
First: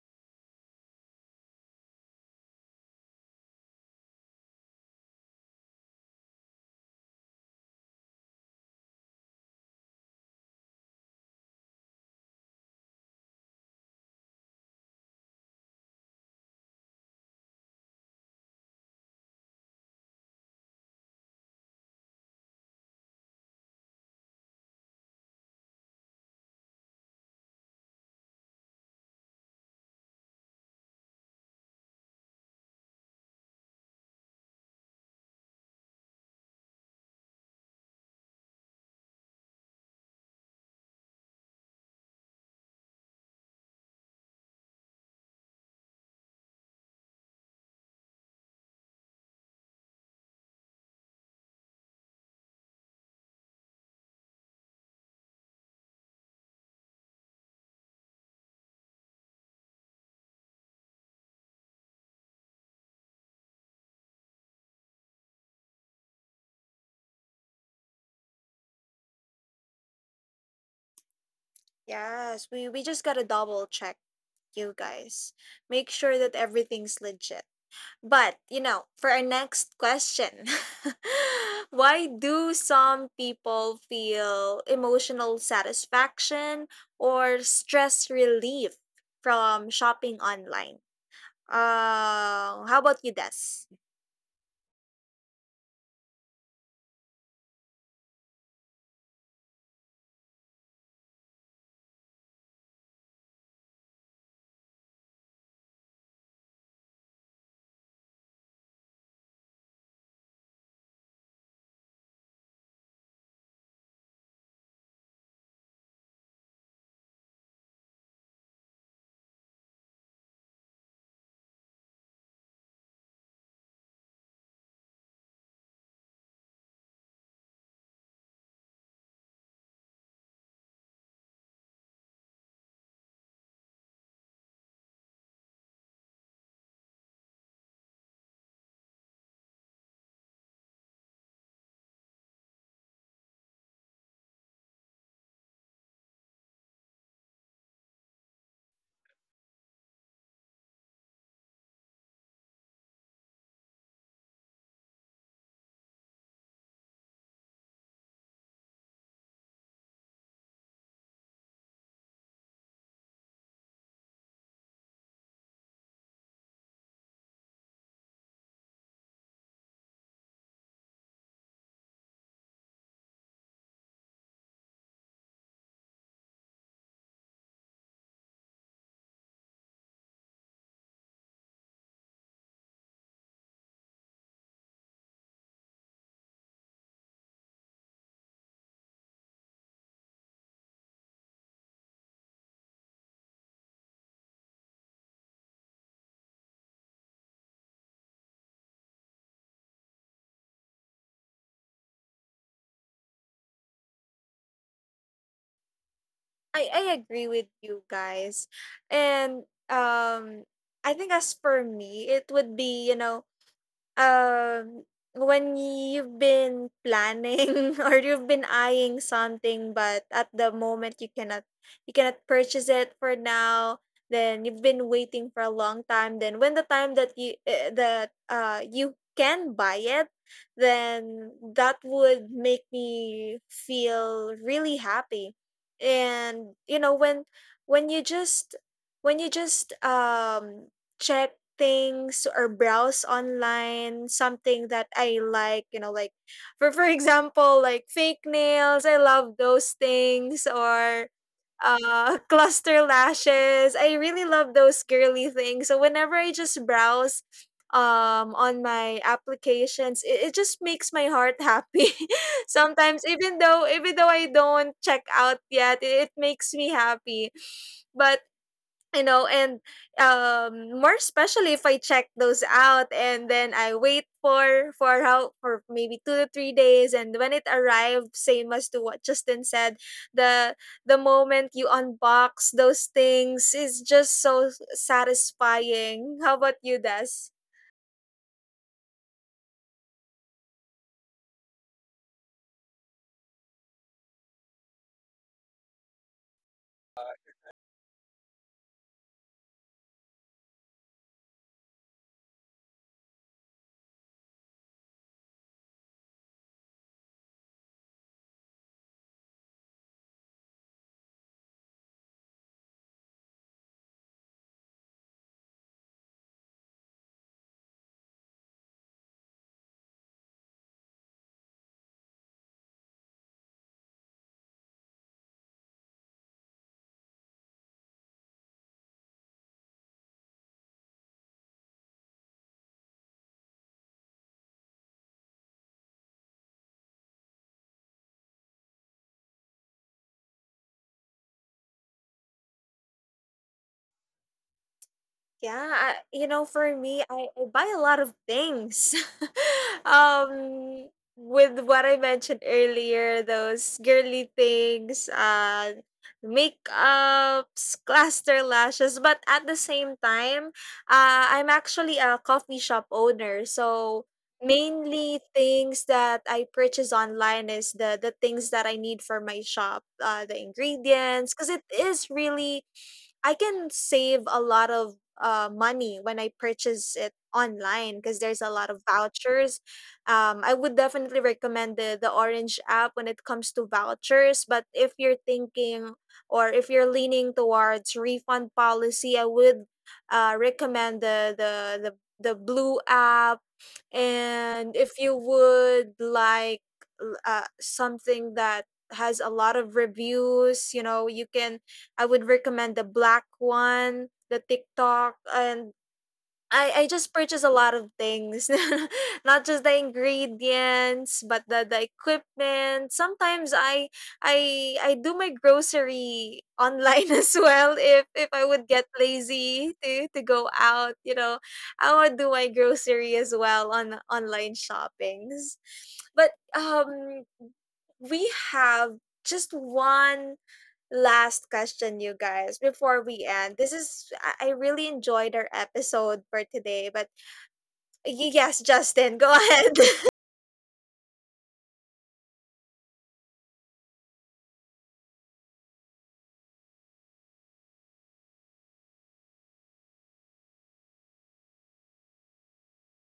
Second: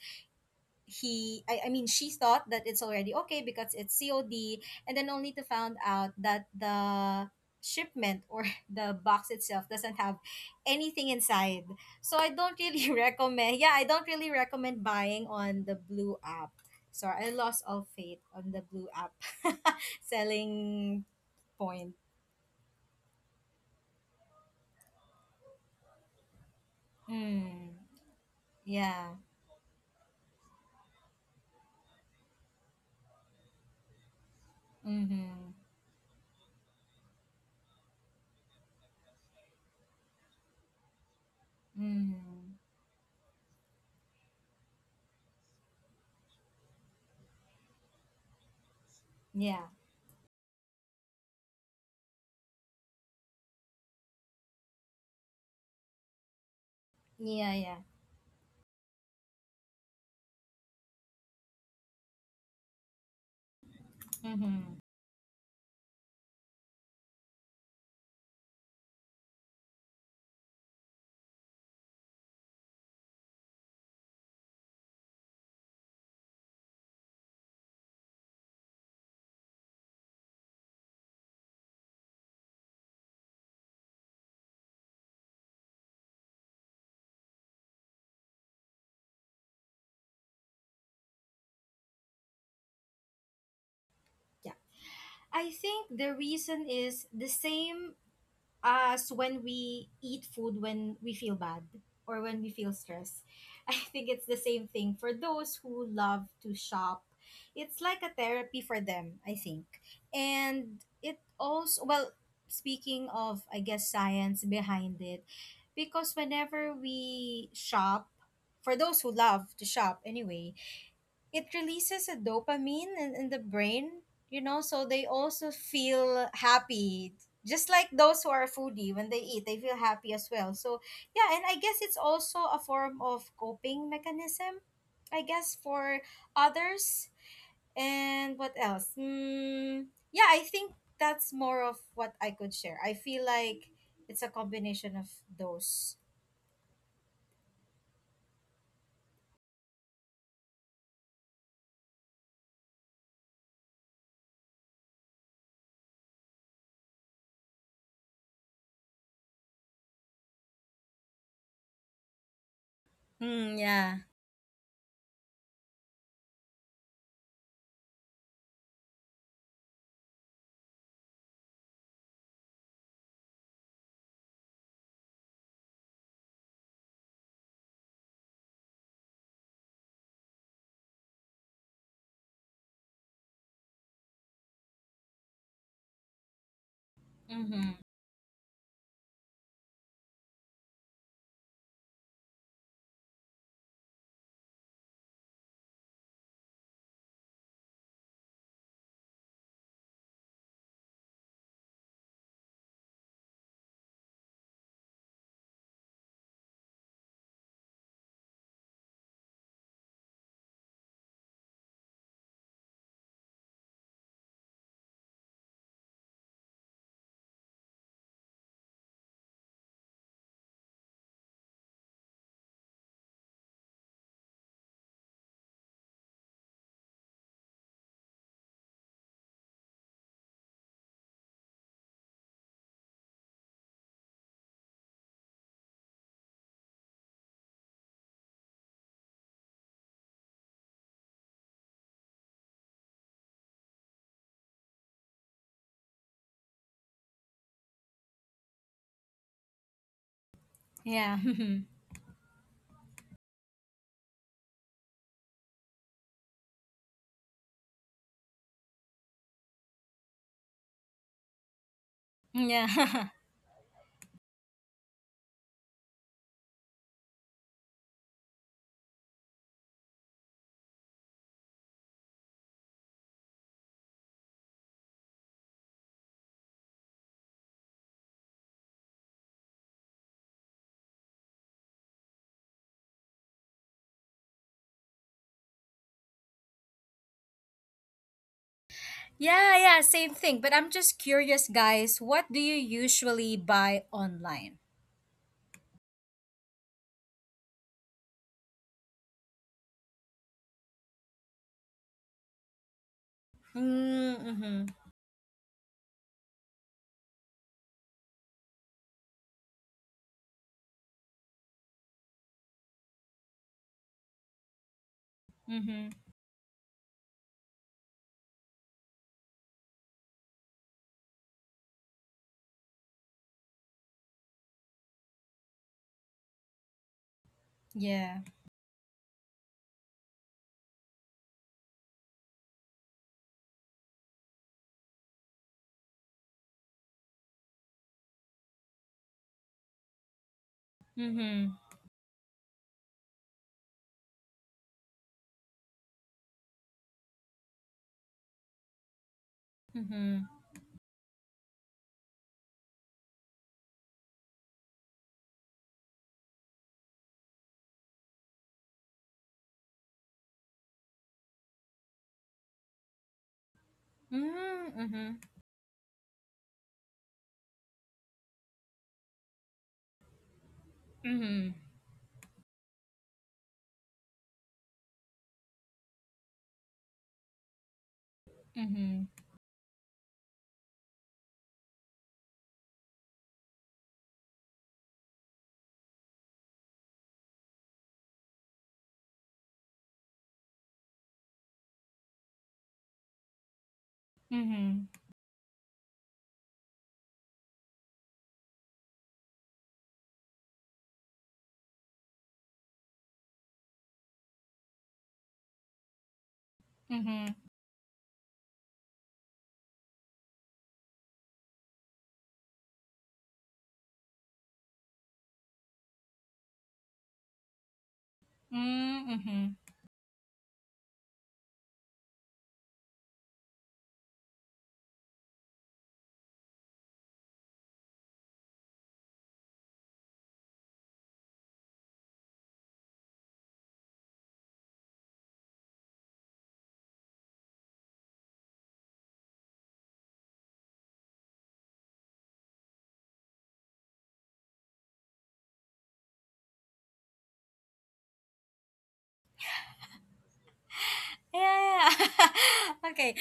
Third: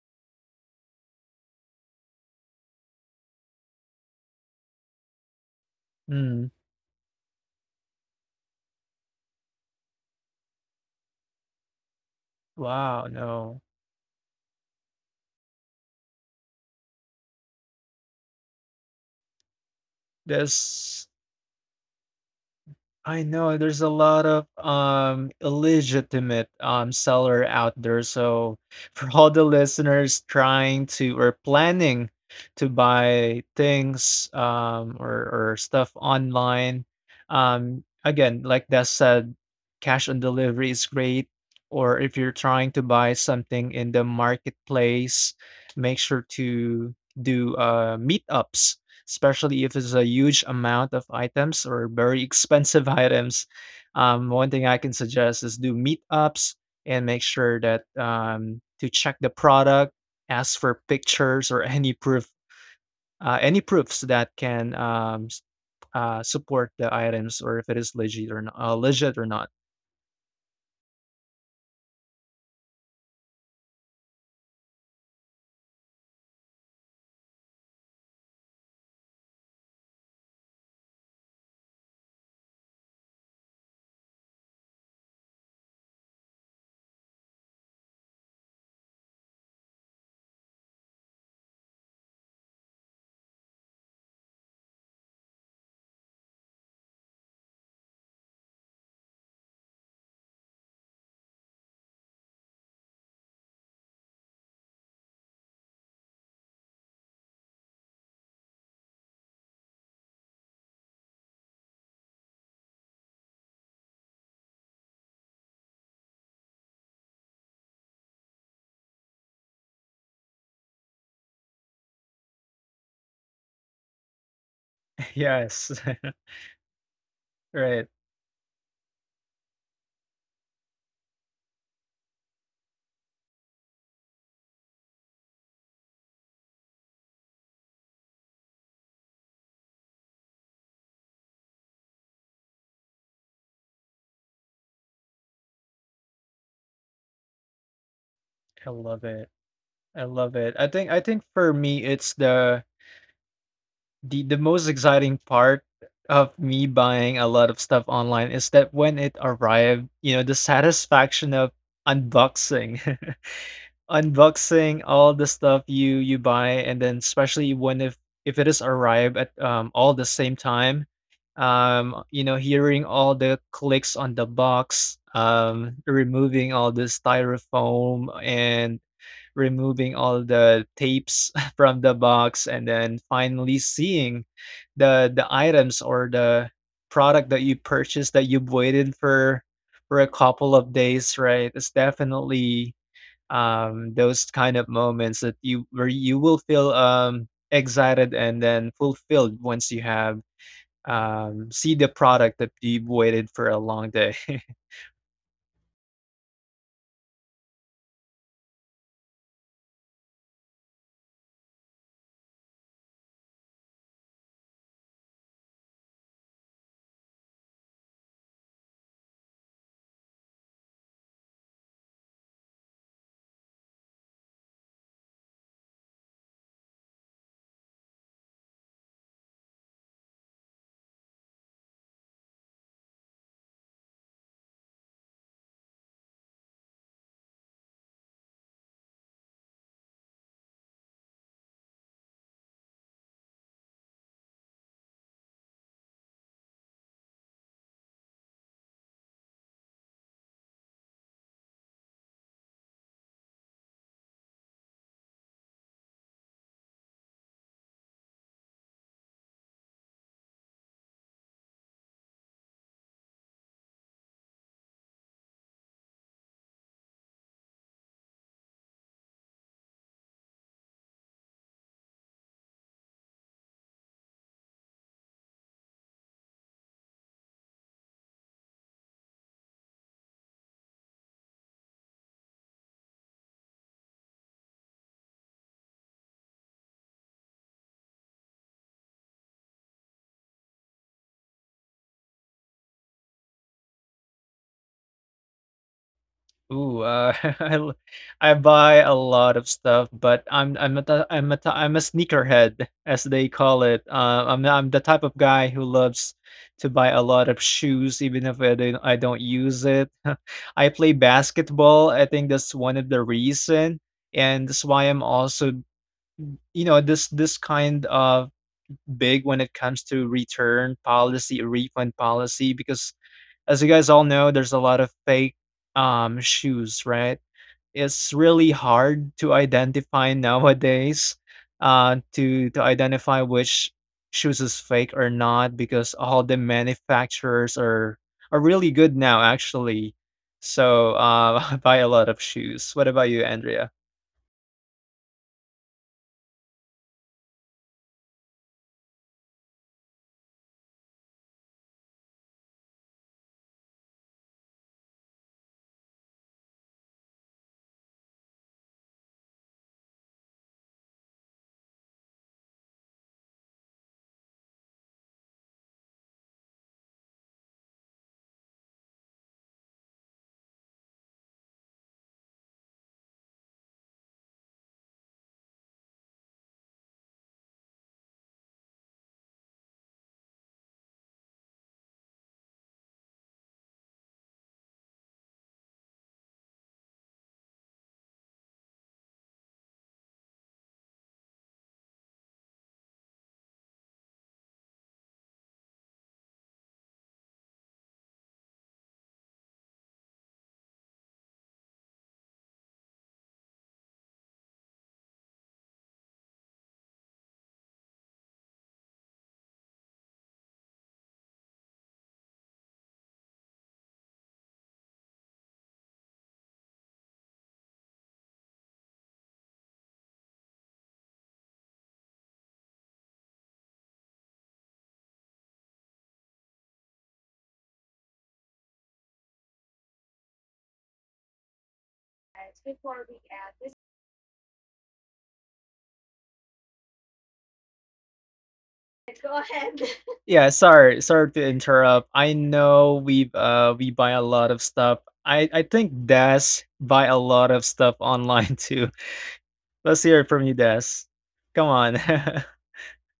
I mean she thought that it's already okay because it's COD, and then only to found out that
Mm.
the shipment or the box itself doesn't have anything inside, so I don't really
Wow,
recommend
no.
yeah I don't really recommend buying on the blue app. Sorry, I lost all faith on the blue app selling
This
point.
I know there's a lot of, illegitimate, seller out
Mm,
there, so for
yeah.
all the listeners trying to or planning to buy things,
Mm-hmm.
or stuff online, again, like Des said, cash on delivery is great, or if you're
Mm-hmm.
trying to buy something in the marketplace, make sure to meetups,
Yeah.
especially if it's a huge amount of items or very expensive items. One thing I can suggest is do meetups and make
Yeah.
sure
Yeah.
that to check the product, ask for pictures or any proof, any proofs that can
Mm-hmm.
support the items or if it is legit or not, uh.
Yes, we just gotta double check, you guys. Make sure that everything's legit. But for our next question, why do some people feel emotional satisfaction or stress relief from shopping online? How about you, Des?
Yeah. I think the reason is the same as when we eat food when we feel bad or when we feel stressed. I think it's the same thing for those who love to shop. It's like a therapy for them, I think. And it also, well, speaking of, I guess, science behind it, because whenever we shop, for those who love to shop anyway, it releases a dopamine in the brain, you know, so they also
Yes,
feel happy. Just
right.
like those who are foodie, when they eat, they feel happy as well. So, yeah, and I guess it's also a form of coping mechanism, I guess, for others. And what else? Mm, yeah, I think that's more of what I could share. I feel like it's a combination of those.
I love it. I love it. I think for me it's the most exciting part of me buying a lot of stuff online is that when it arrived, you know, the satisfaction of unboxing,
Mm, yeah.
unboxing all the stuff you buy, and then especially when if it is arrived at all the same time, you know, hearing all the clicks on the box, removing all the styrofoam and removing all the tapes from the box and then finally seeing the items or the product that you
Mm-hmm.
purchased that you've waited for a couple of days, right? It's definitely those kind of moments that you where you will feel excited and then fulfilled once you have see the product that you've waited for a long day.
I agree with you guys. And um, I think as for me, it would be, Um, when you've been planning or you've been eyeing something, but at the moment you cannot purchase it for now, then you've been waiting for a long time, then when the time that you can buy it, then that would make me feel really happy. And when you just check things or browse online something that I like, like, for example, like fake nails. I love those things, or
Yeah.
cluster lashes. I really love those girly things. So whenever I just browse on my applications, it just makes my heart happy.
Yeah.
Sometimes, even though I don't check out yet, it makes me happy. But you know and more especially if I check those out and then I wait for maybe 2 to 3 days and when it arrived, same as to what Justin said, the the moment you unbox those things is just so satisfying. How about you, Des?
Yeah, yeah, same thing. But I'm just curious, guys. What do you usually buy online?
Ooh, uh, I l I buy a lot of stuff, but I'm a sneakerhead, as they call it.
Mm, mm-hmm.
I'm the type of guy who loves to buy a lot of shoes, even if I don't use it. I play basketball. I think that's one of the reason, and that's why I'm also,
Mm-hmm.
you know, this kind of big when it comes to return policy, refund policy, because as you guys all know, there's a lot of fake shoes, right? Is
Yeah.
really hard to identify nowadays, to identify which shoes is fake or not because all the manufacturers are really good now actually. So
Mm-hmm.
I buy a lot of shoes. What about you, Andrea?
Yeah, for me, I buy a lot of things.
Mm-hmm.
um, with what I mentioned earlier, those girly things, makeups, cluster lashes. But at the same time, I'm actually a coffee shop owner, so
Mm-hmm.
mainly things that I purchase online is the things that I need for my shop, the
Mm-hmm.
ingredients,
Mm-hmm.
because it is really I can save a lot of money when I purchase it online because there's a lot of
Mm-hmm.
vouchers. I would definitely recommend the Orange app when it comes to vouchers. But if you're thinking or if you're leaning towards refund policy, I would recommend the the Blue app. And
Mm-hmm.
if you would like something that has a lot of reviews, you know, you can I would recommend the black one, the TikTok, and I just
Mm-hmm.
purchase a lot of things, not just the ingredients, but the equipment. Sometimes I do my grocery online as well. If I would get
Mm-hmm.
lazy to go out, you know, I would do my grocery as well on online shoppings. But um, we have just one last question, you guys, before we end. I really enjoyed our episode for today, but yes, Justin, go ahead.
Yeah, sorry to interrupt. I know we buy a lot of stuff. I think Des buy a lot of stuff online too. Let's hear it from you, Des. Come
Yeah.
on.
Yeah. Okay.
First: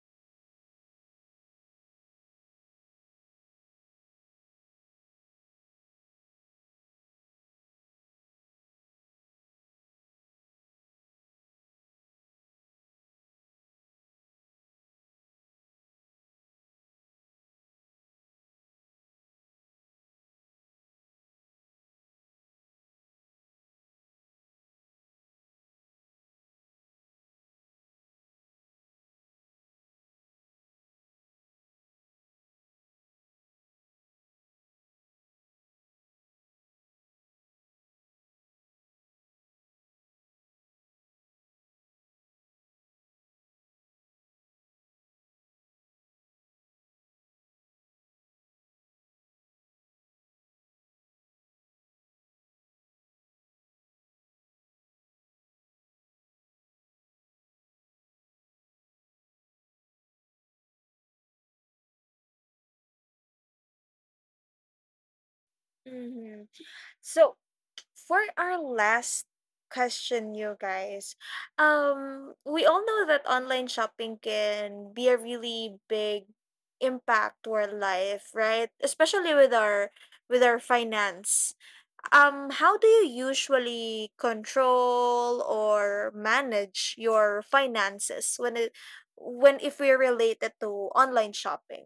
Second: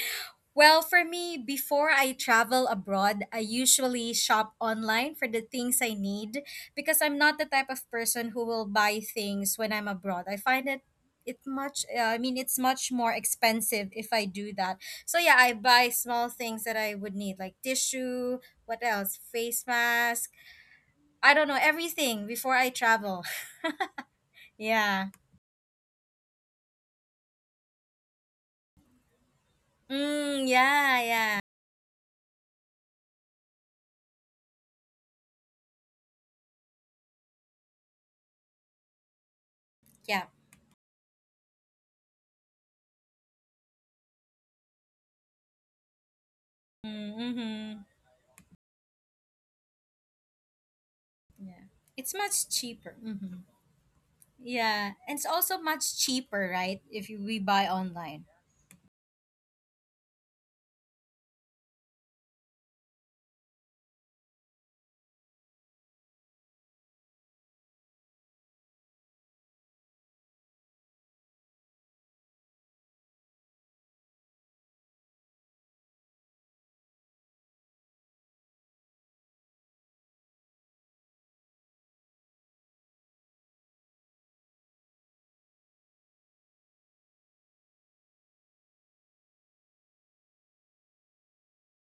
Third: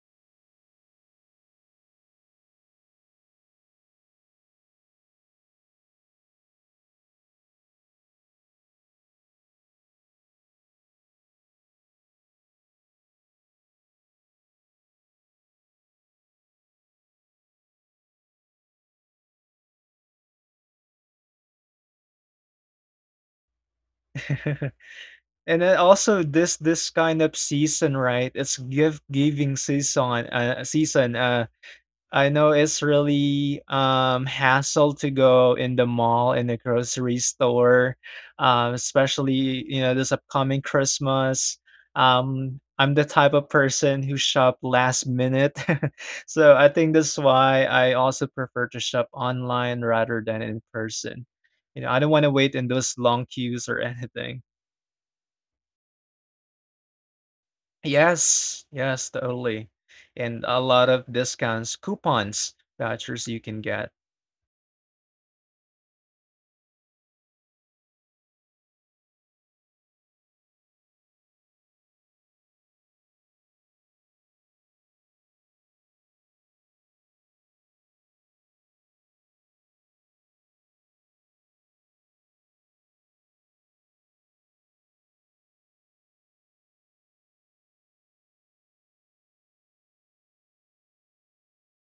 Well, for me, before I travel abroad, I usually shop online for the things I need because I'm not the type of person who will buy things when I'm abroad. I find it much I mean it's much more expensive if I do that. So yeah, I buy small things that I would need like tissue, what else? Face mask. I don't know, everything before I travel. Yeah.
And then also this kind of season, right? It's gift giving season.
Mm, yeah, yeah.
I know it's really hassle to go in the mall in the grocery store, especially, you know, this
Yeah.
upcoming Christmas. I'm the type of person who shop last minute, so I think that's
Mm,
why
mhm.
I also prefer to shop online rather than in person.
Yeah.
You know, I don't
It's
want to
much
wait in those
cheaper.
long
Mhm.
queues or anything.
Yeah, and it's also much cheaper, right? If you, We buy online.
Yes, yes, totally. And a lot of discounts, coupons, vouchers you can get.
hmm. So, for our last question, you guys, we all know that online shopping can be a really big impact to our life, right? Especially with our finance. How do you usually control or manage your finances when it when if we relate it to online shopping?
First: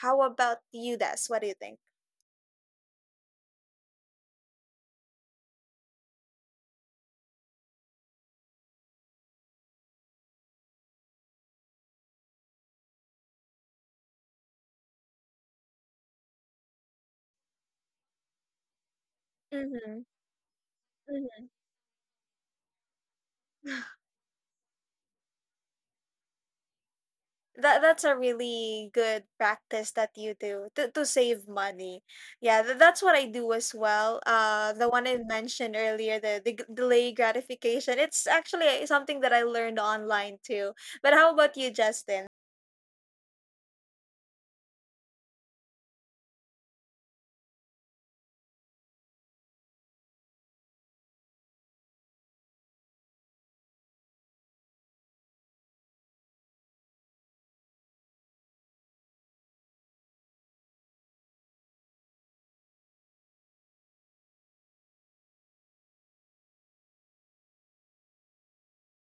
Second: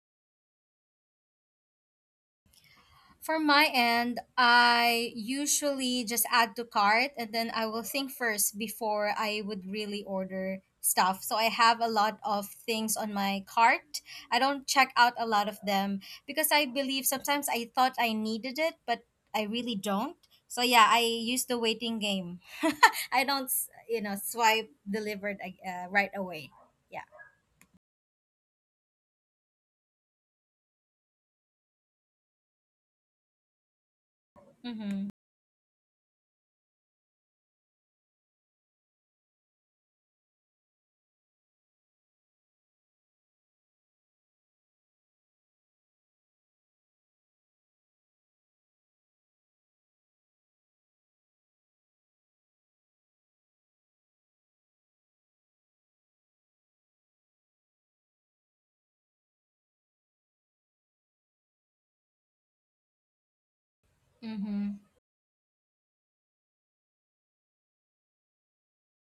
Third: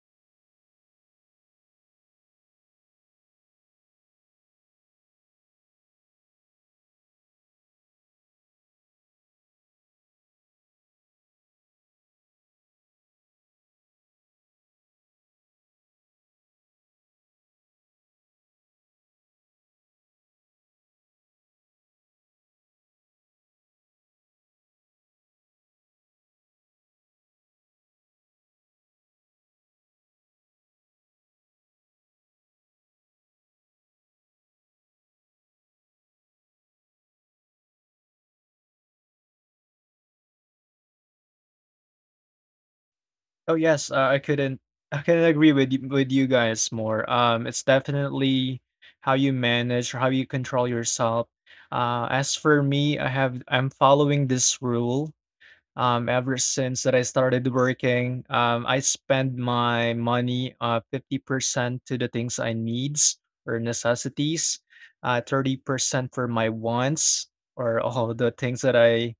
How about you, Des? What do you think?
For my end, I usually just add to cart and then I will think first before I would really order stuff. So I have a lot of things on my cart. I don't check out a lot of them because I believe sometimes I thought I needed it, but I really
Mm-hmm.
don't. So yeah, I
Mm-hmm.
use the waiting game. I don't, you know, swipe delivered right away. Yeah.
That's a really good practice that you do to save money. Yeah, that's what I do as well. The one
Mm-hmm.
I mentioned earlier, the delay gratification. It's actually something that I learned online too. But how about you, Justin?
Oh yes, I couldn't agree with with you guys more. It's definitely how you manage, how you control yourself. As for me, I'm following this rule. Ever since that I started working, I spend my money 50% to the things I needs or necessities,
Mm-hmm.
30% for my wants or all the things that I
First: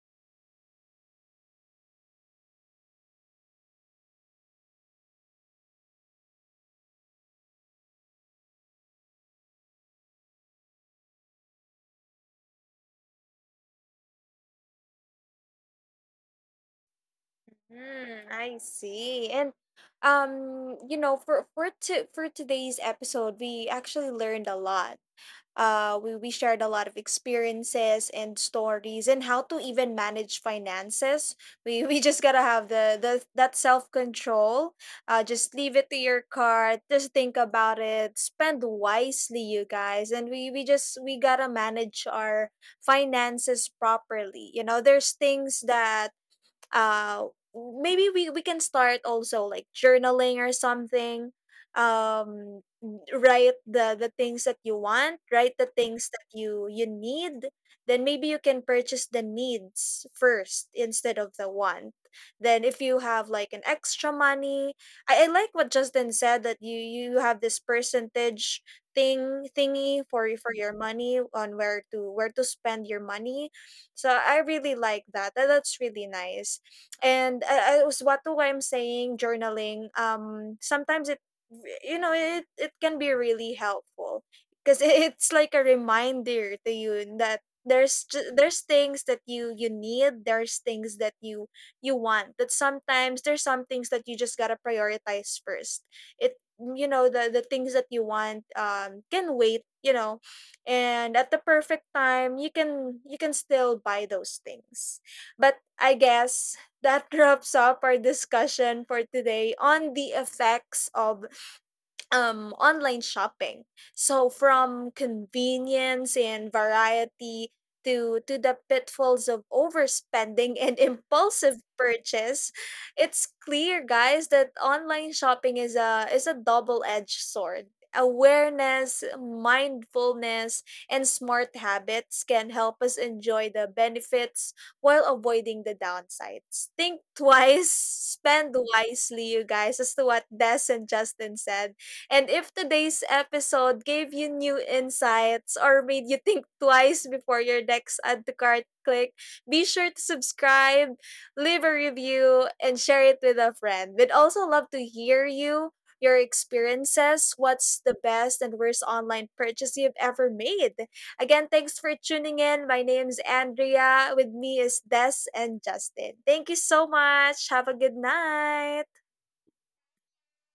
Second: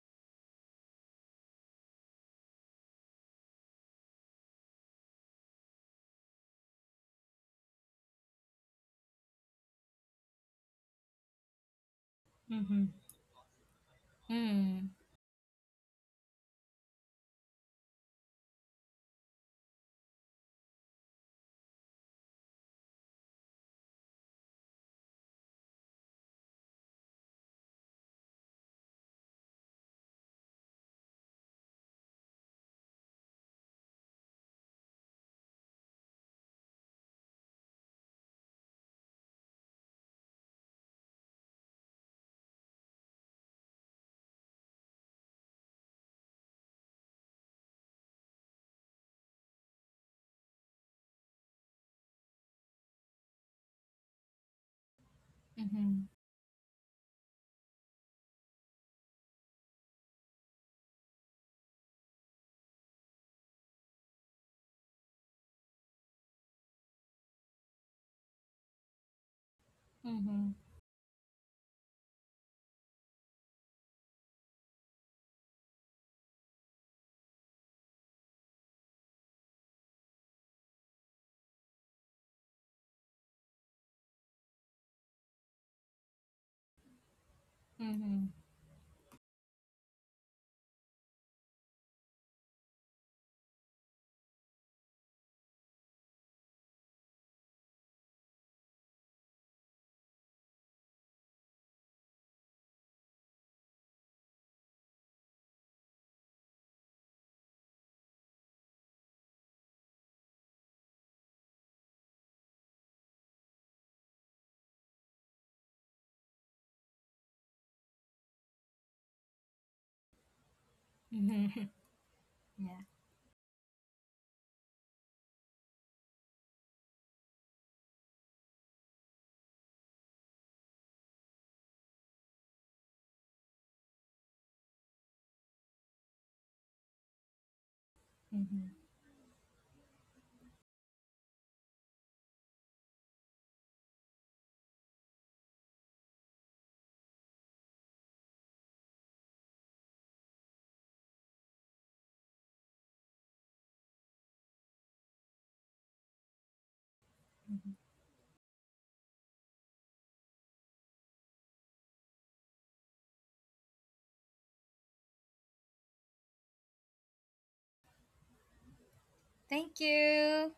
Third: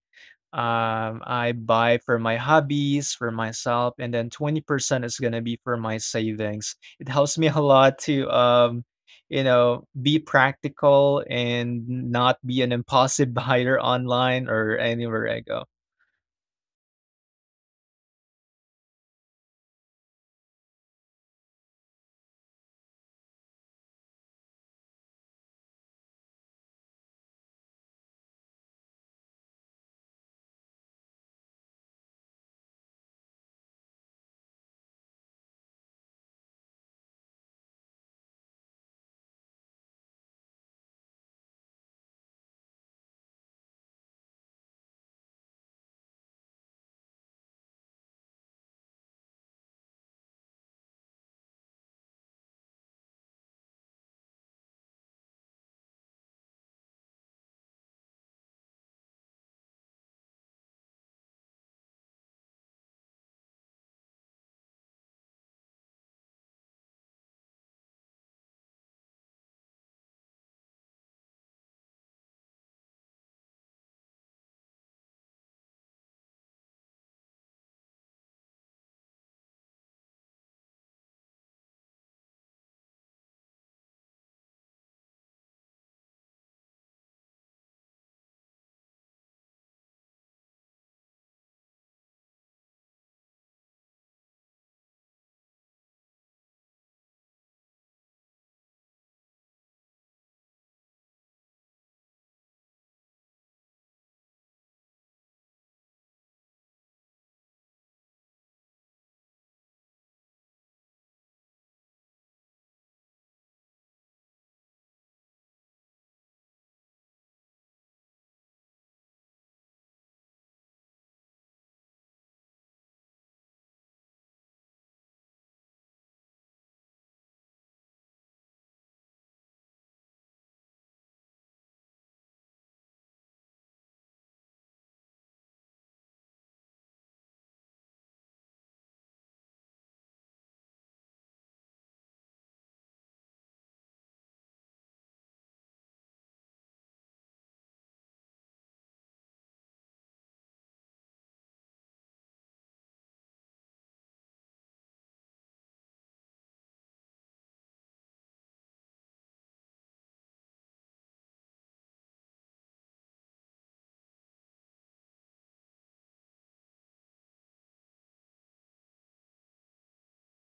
um, I buy for my hobbies, for myself, and then 20% is gonna be for my savings. It helps me a lot to, you know, be practical and not be an
Mhm.
impulsive buyer online or
Mm.
anywhere I go.
Mm, I see. And you know, for today's episode, we actually learned a lot. We shared a lot of experiences and stories and how to even manage finances. We just gotta have the that self control. Just leave it to your card. Just think about it. Spend wisely, you guys. And we gotta manage our finances properly. You know, there's things that uh maybe we can start also like journaling or something. um Write the things that you want. Write the
Mhm.
things that you need. Then maybe you can purchase the needs first instead of the want. Then if you have like an extra money, I like what Justin said, that you have this percentage thingy for
Mhm.
for your money on where to spend your money. So I really like that's really nice. And a as what I'm saying, journaling, sometimes it, you know, it can be really helpful because it's like a reminder to you that
Mhm.
there's
Mhm.
there's things that you need, there's things that you want, that sometimes there's some things that you just gotta prioritize first. It You know, the things that you want, can wait, you know. And at the perfect time, you can still buy those things. But I guess that wraps up our discussion for today on the effects of online shopping. So from convenience and variety to the pitfalls of overspending and impulsive purchase,
Yeah.
it's clear, guys, that online shopping is a double-edged sword. Awareness, mindfulness, and smart habits can help us enjoy the benefits while avoiding the downsides. Think twice, spend
Mhm.
wisely, you guys, as to what Des and Justin said. And if today's episode gave you new insights or made you think twice before your next add to cart click, be sure to subscribe, leave a review, and share it with a friend. We'd also love to hear you. Your experiences, what's the best and worst online purchase you've ever made? Again, thanks for tuning in. My name's Andrea. With me is Des and Justin. Thank you so much. Have a good night.
Thank you.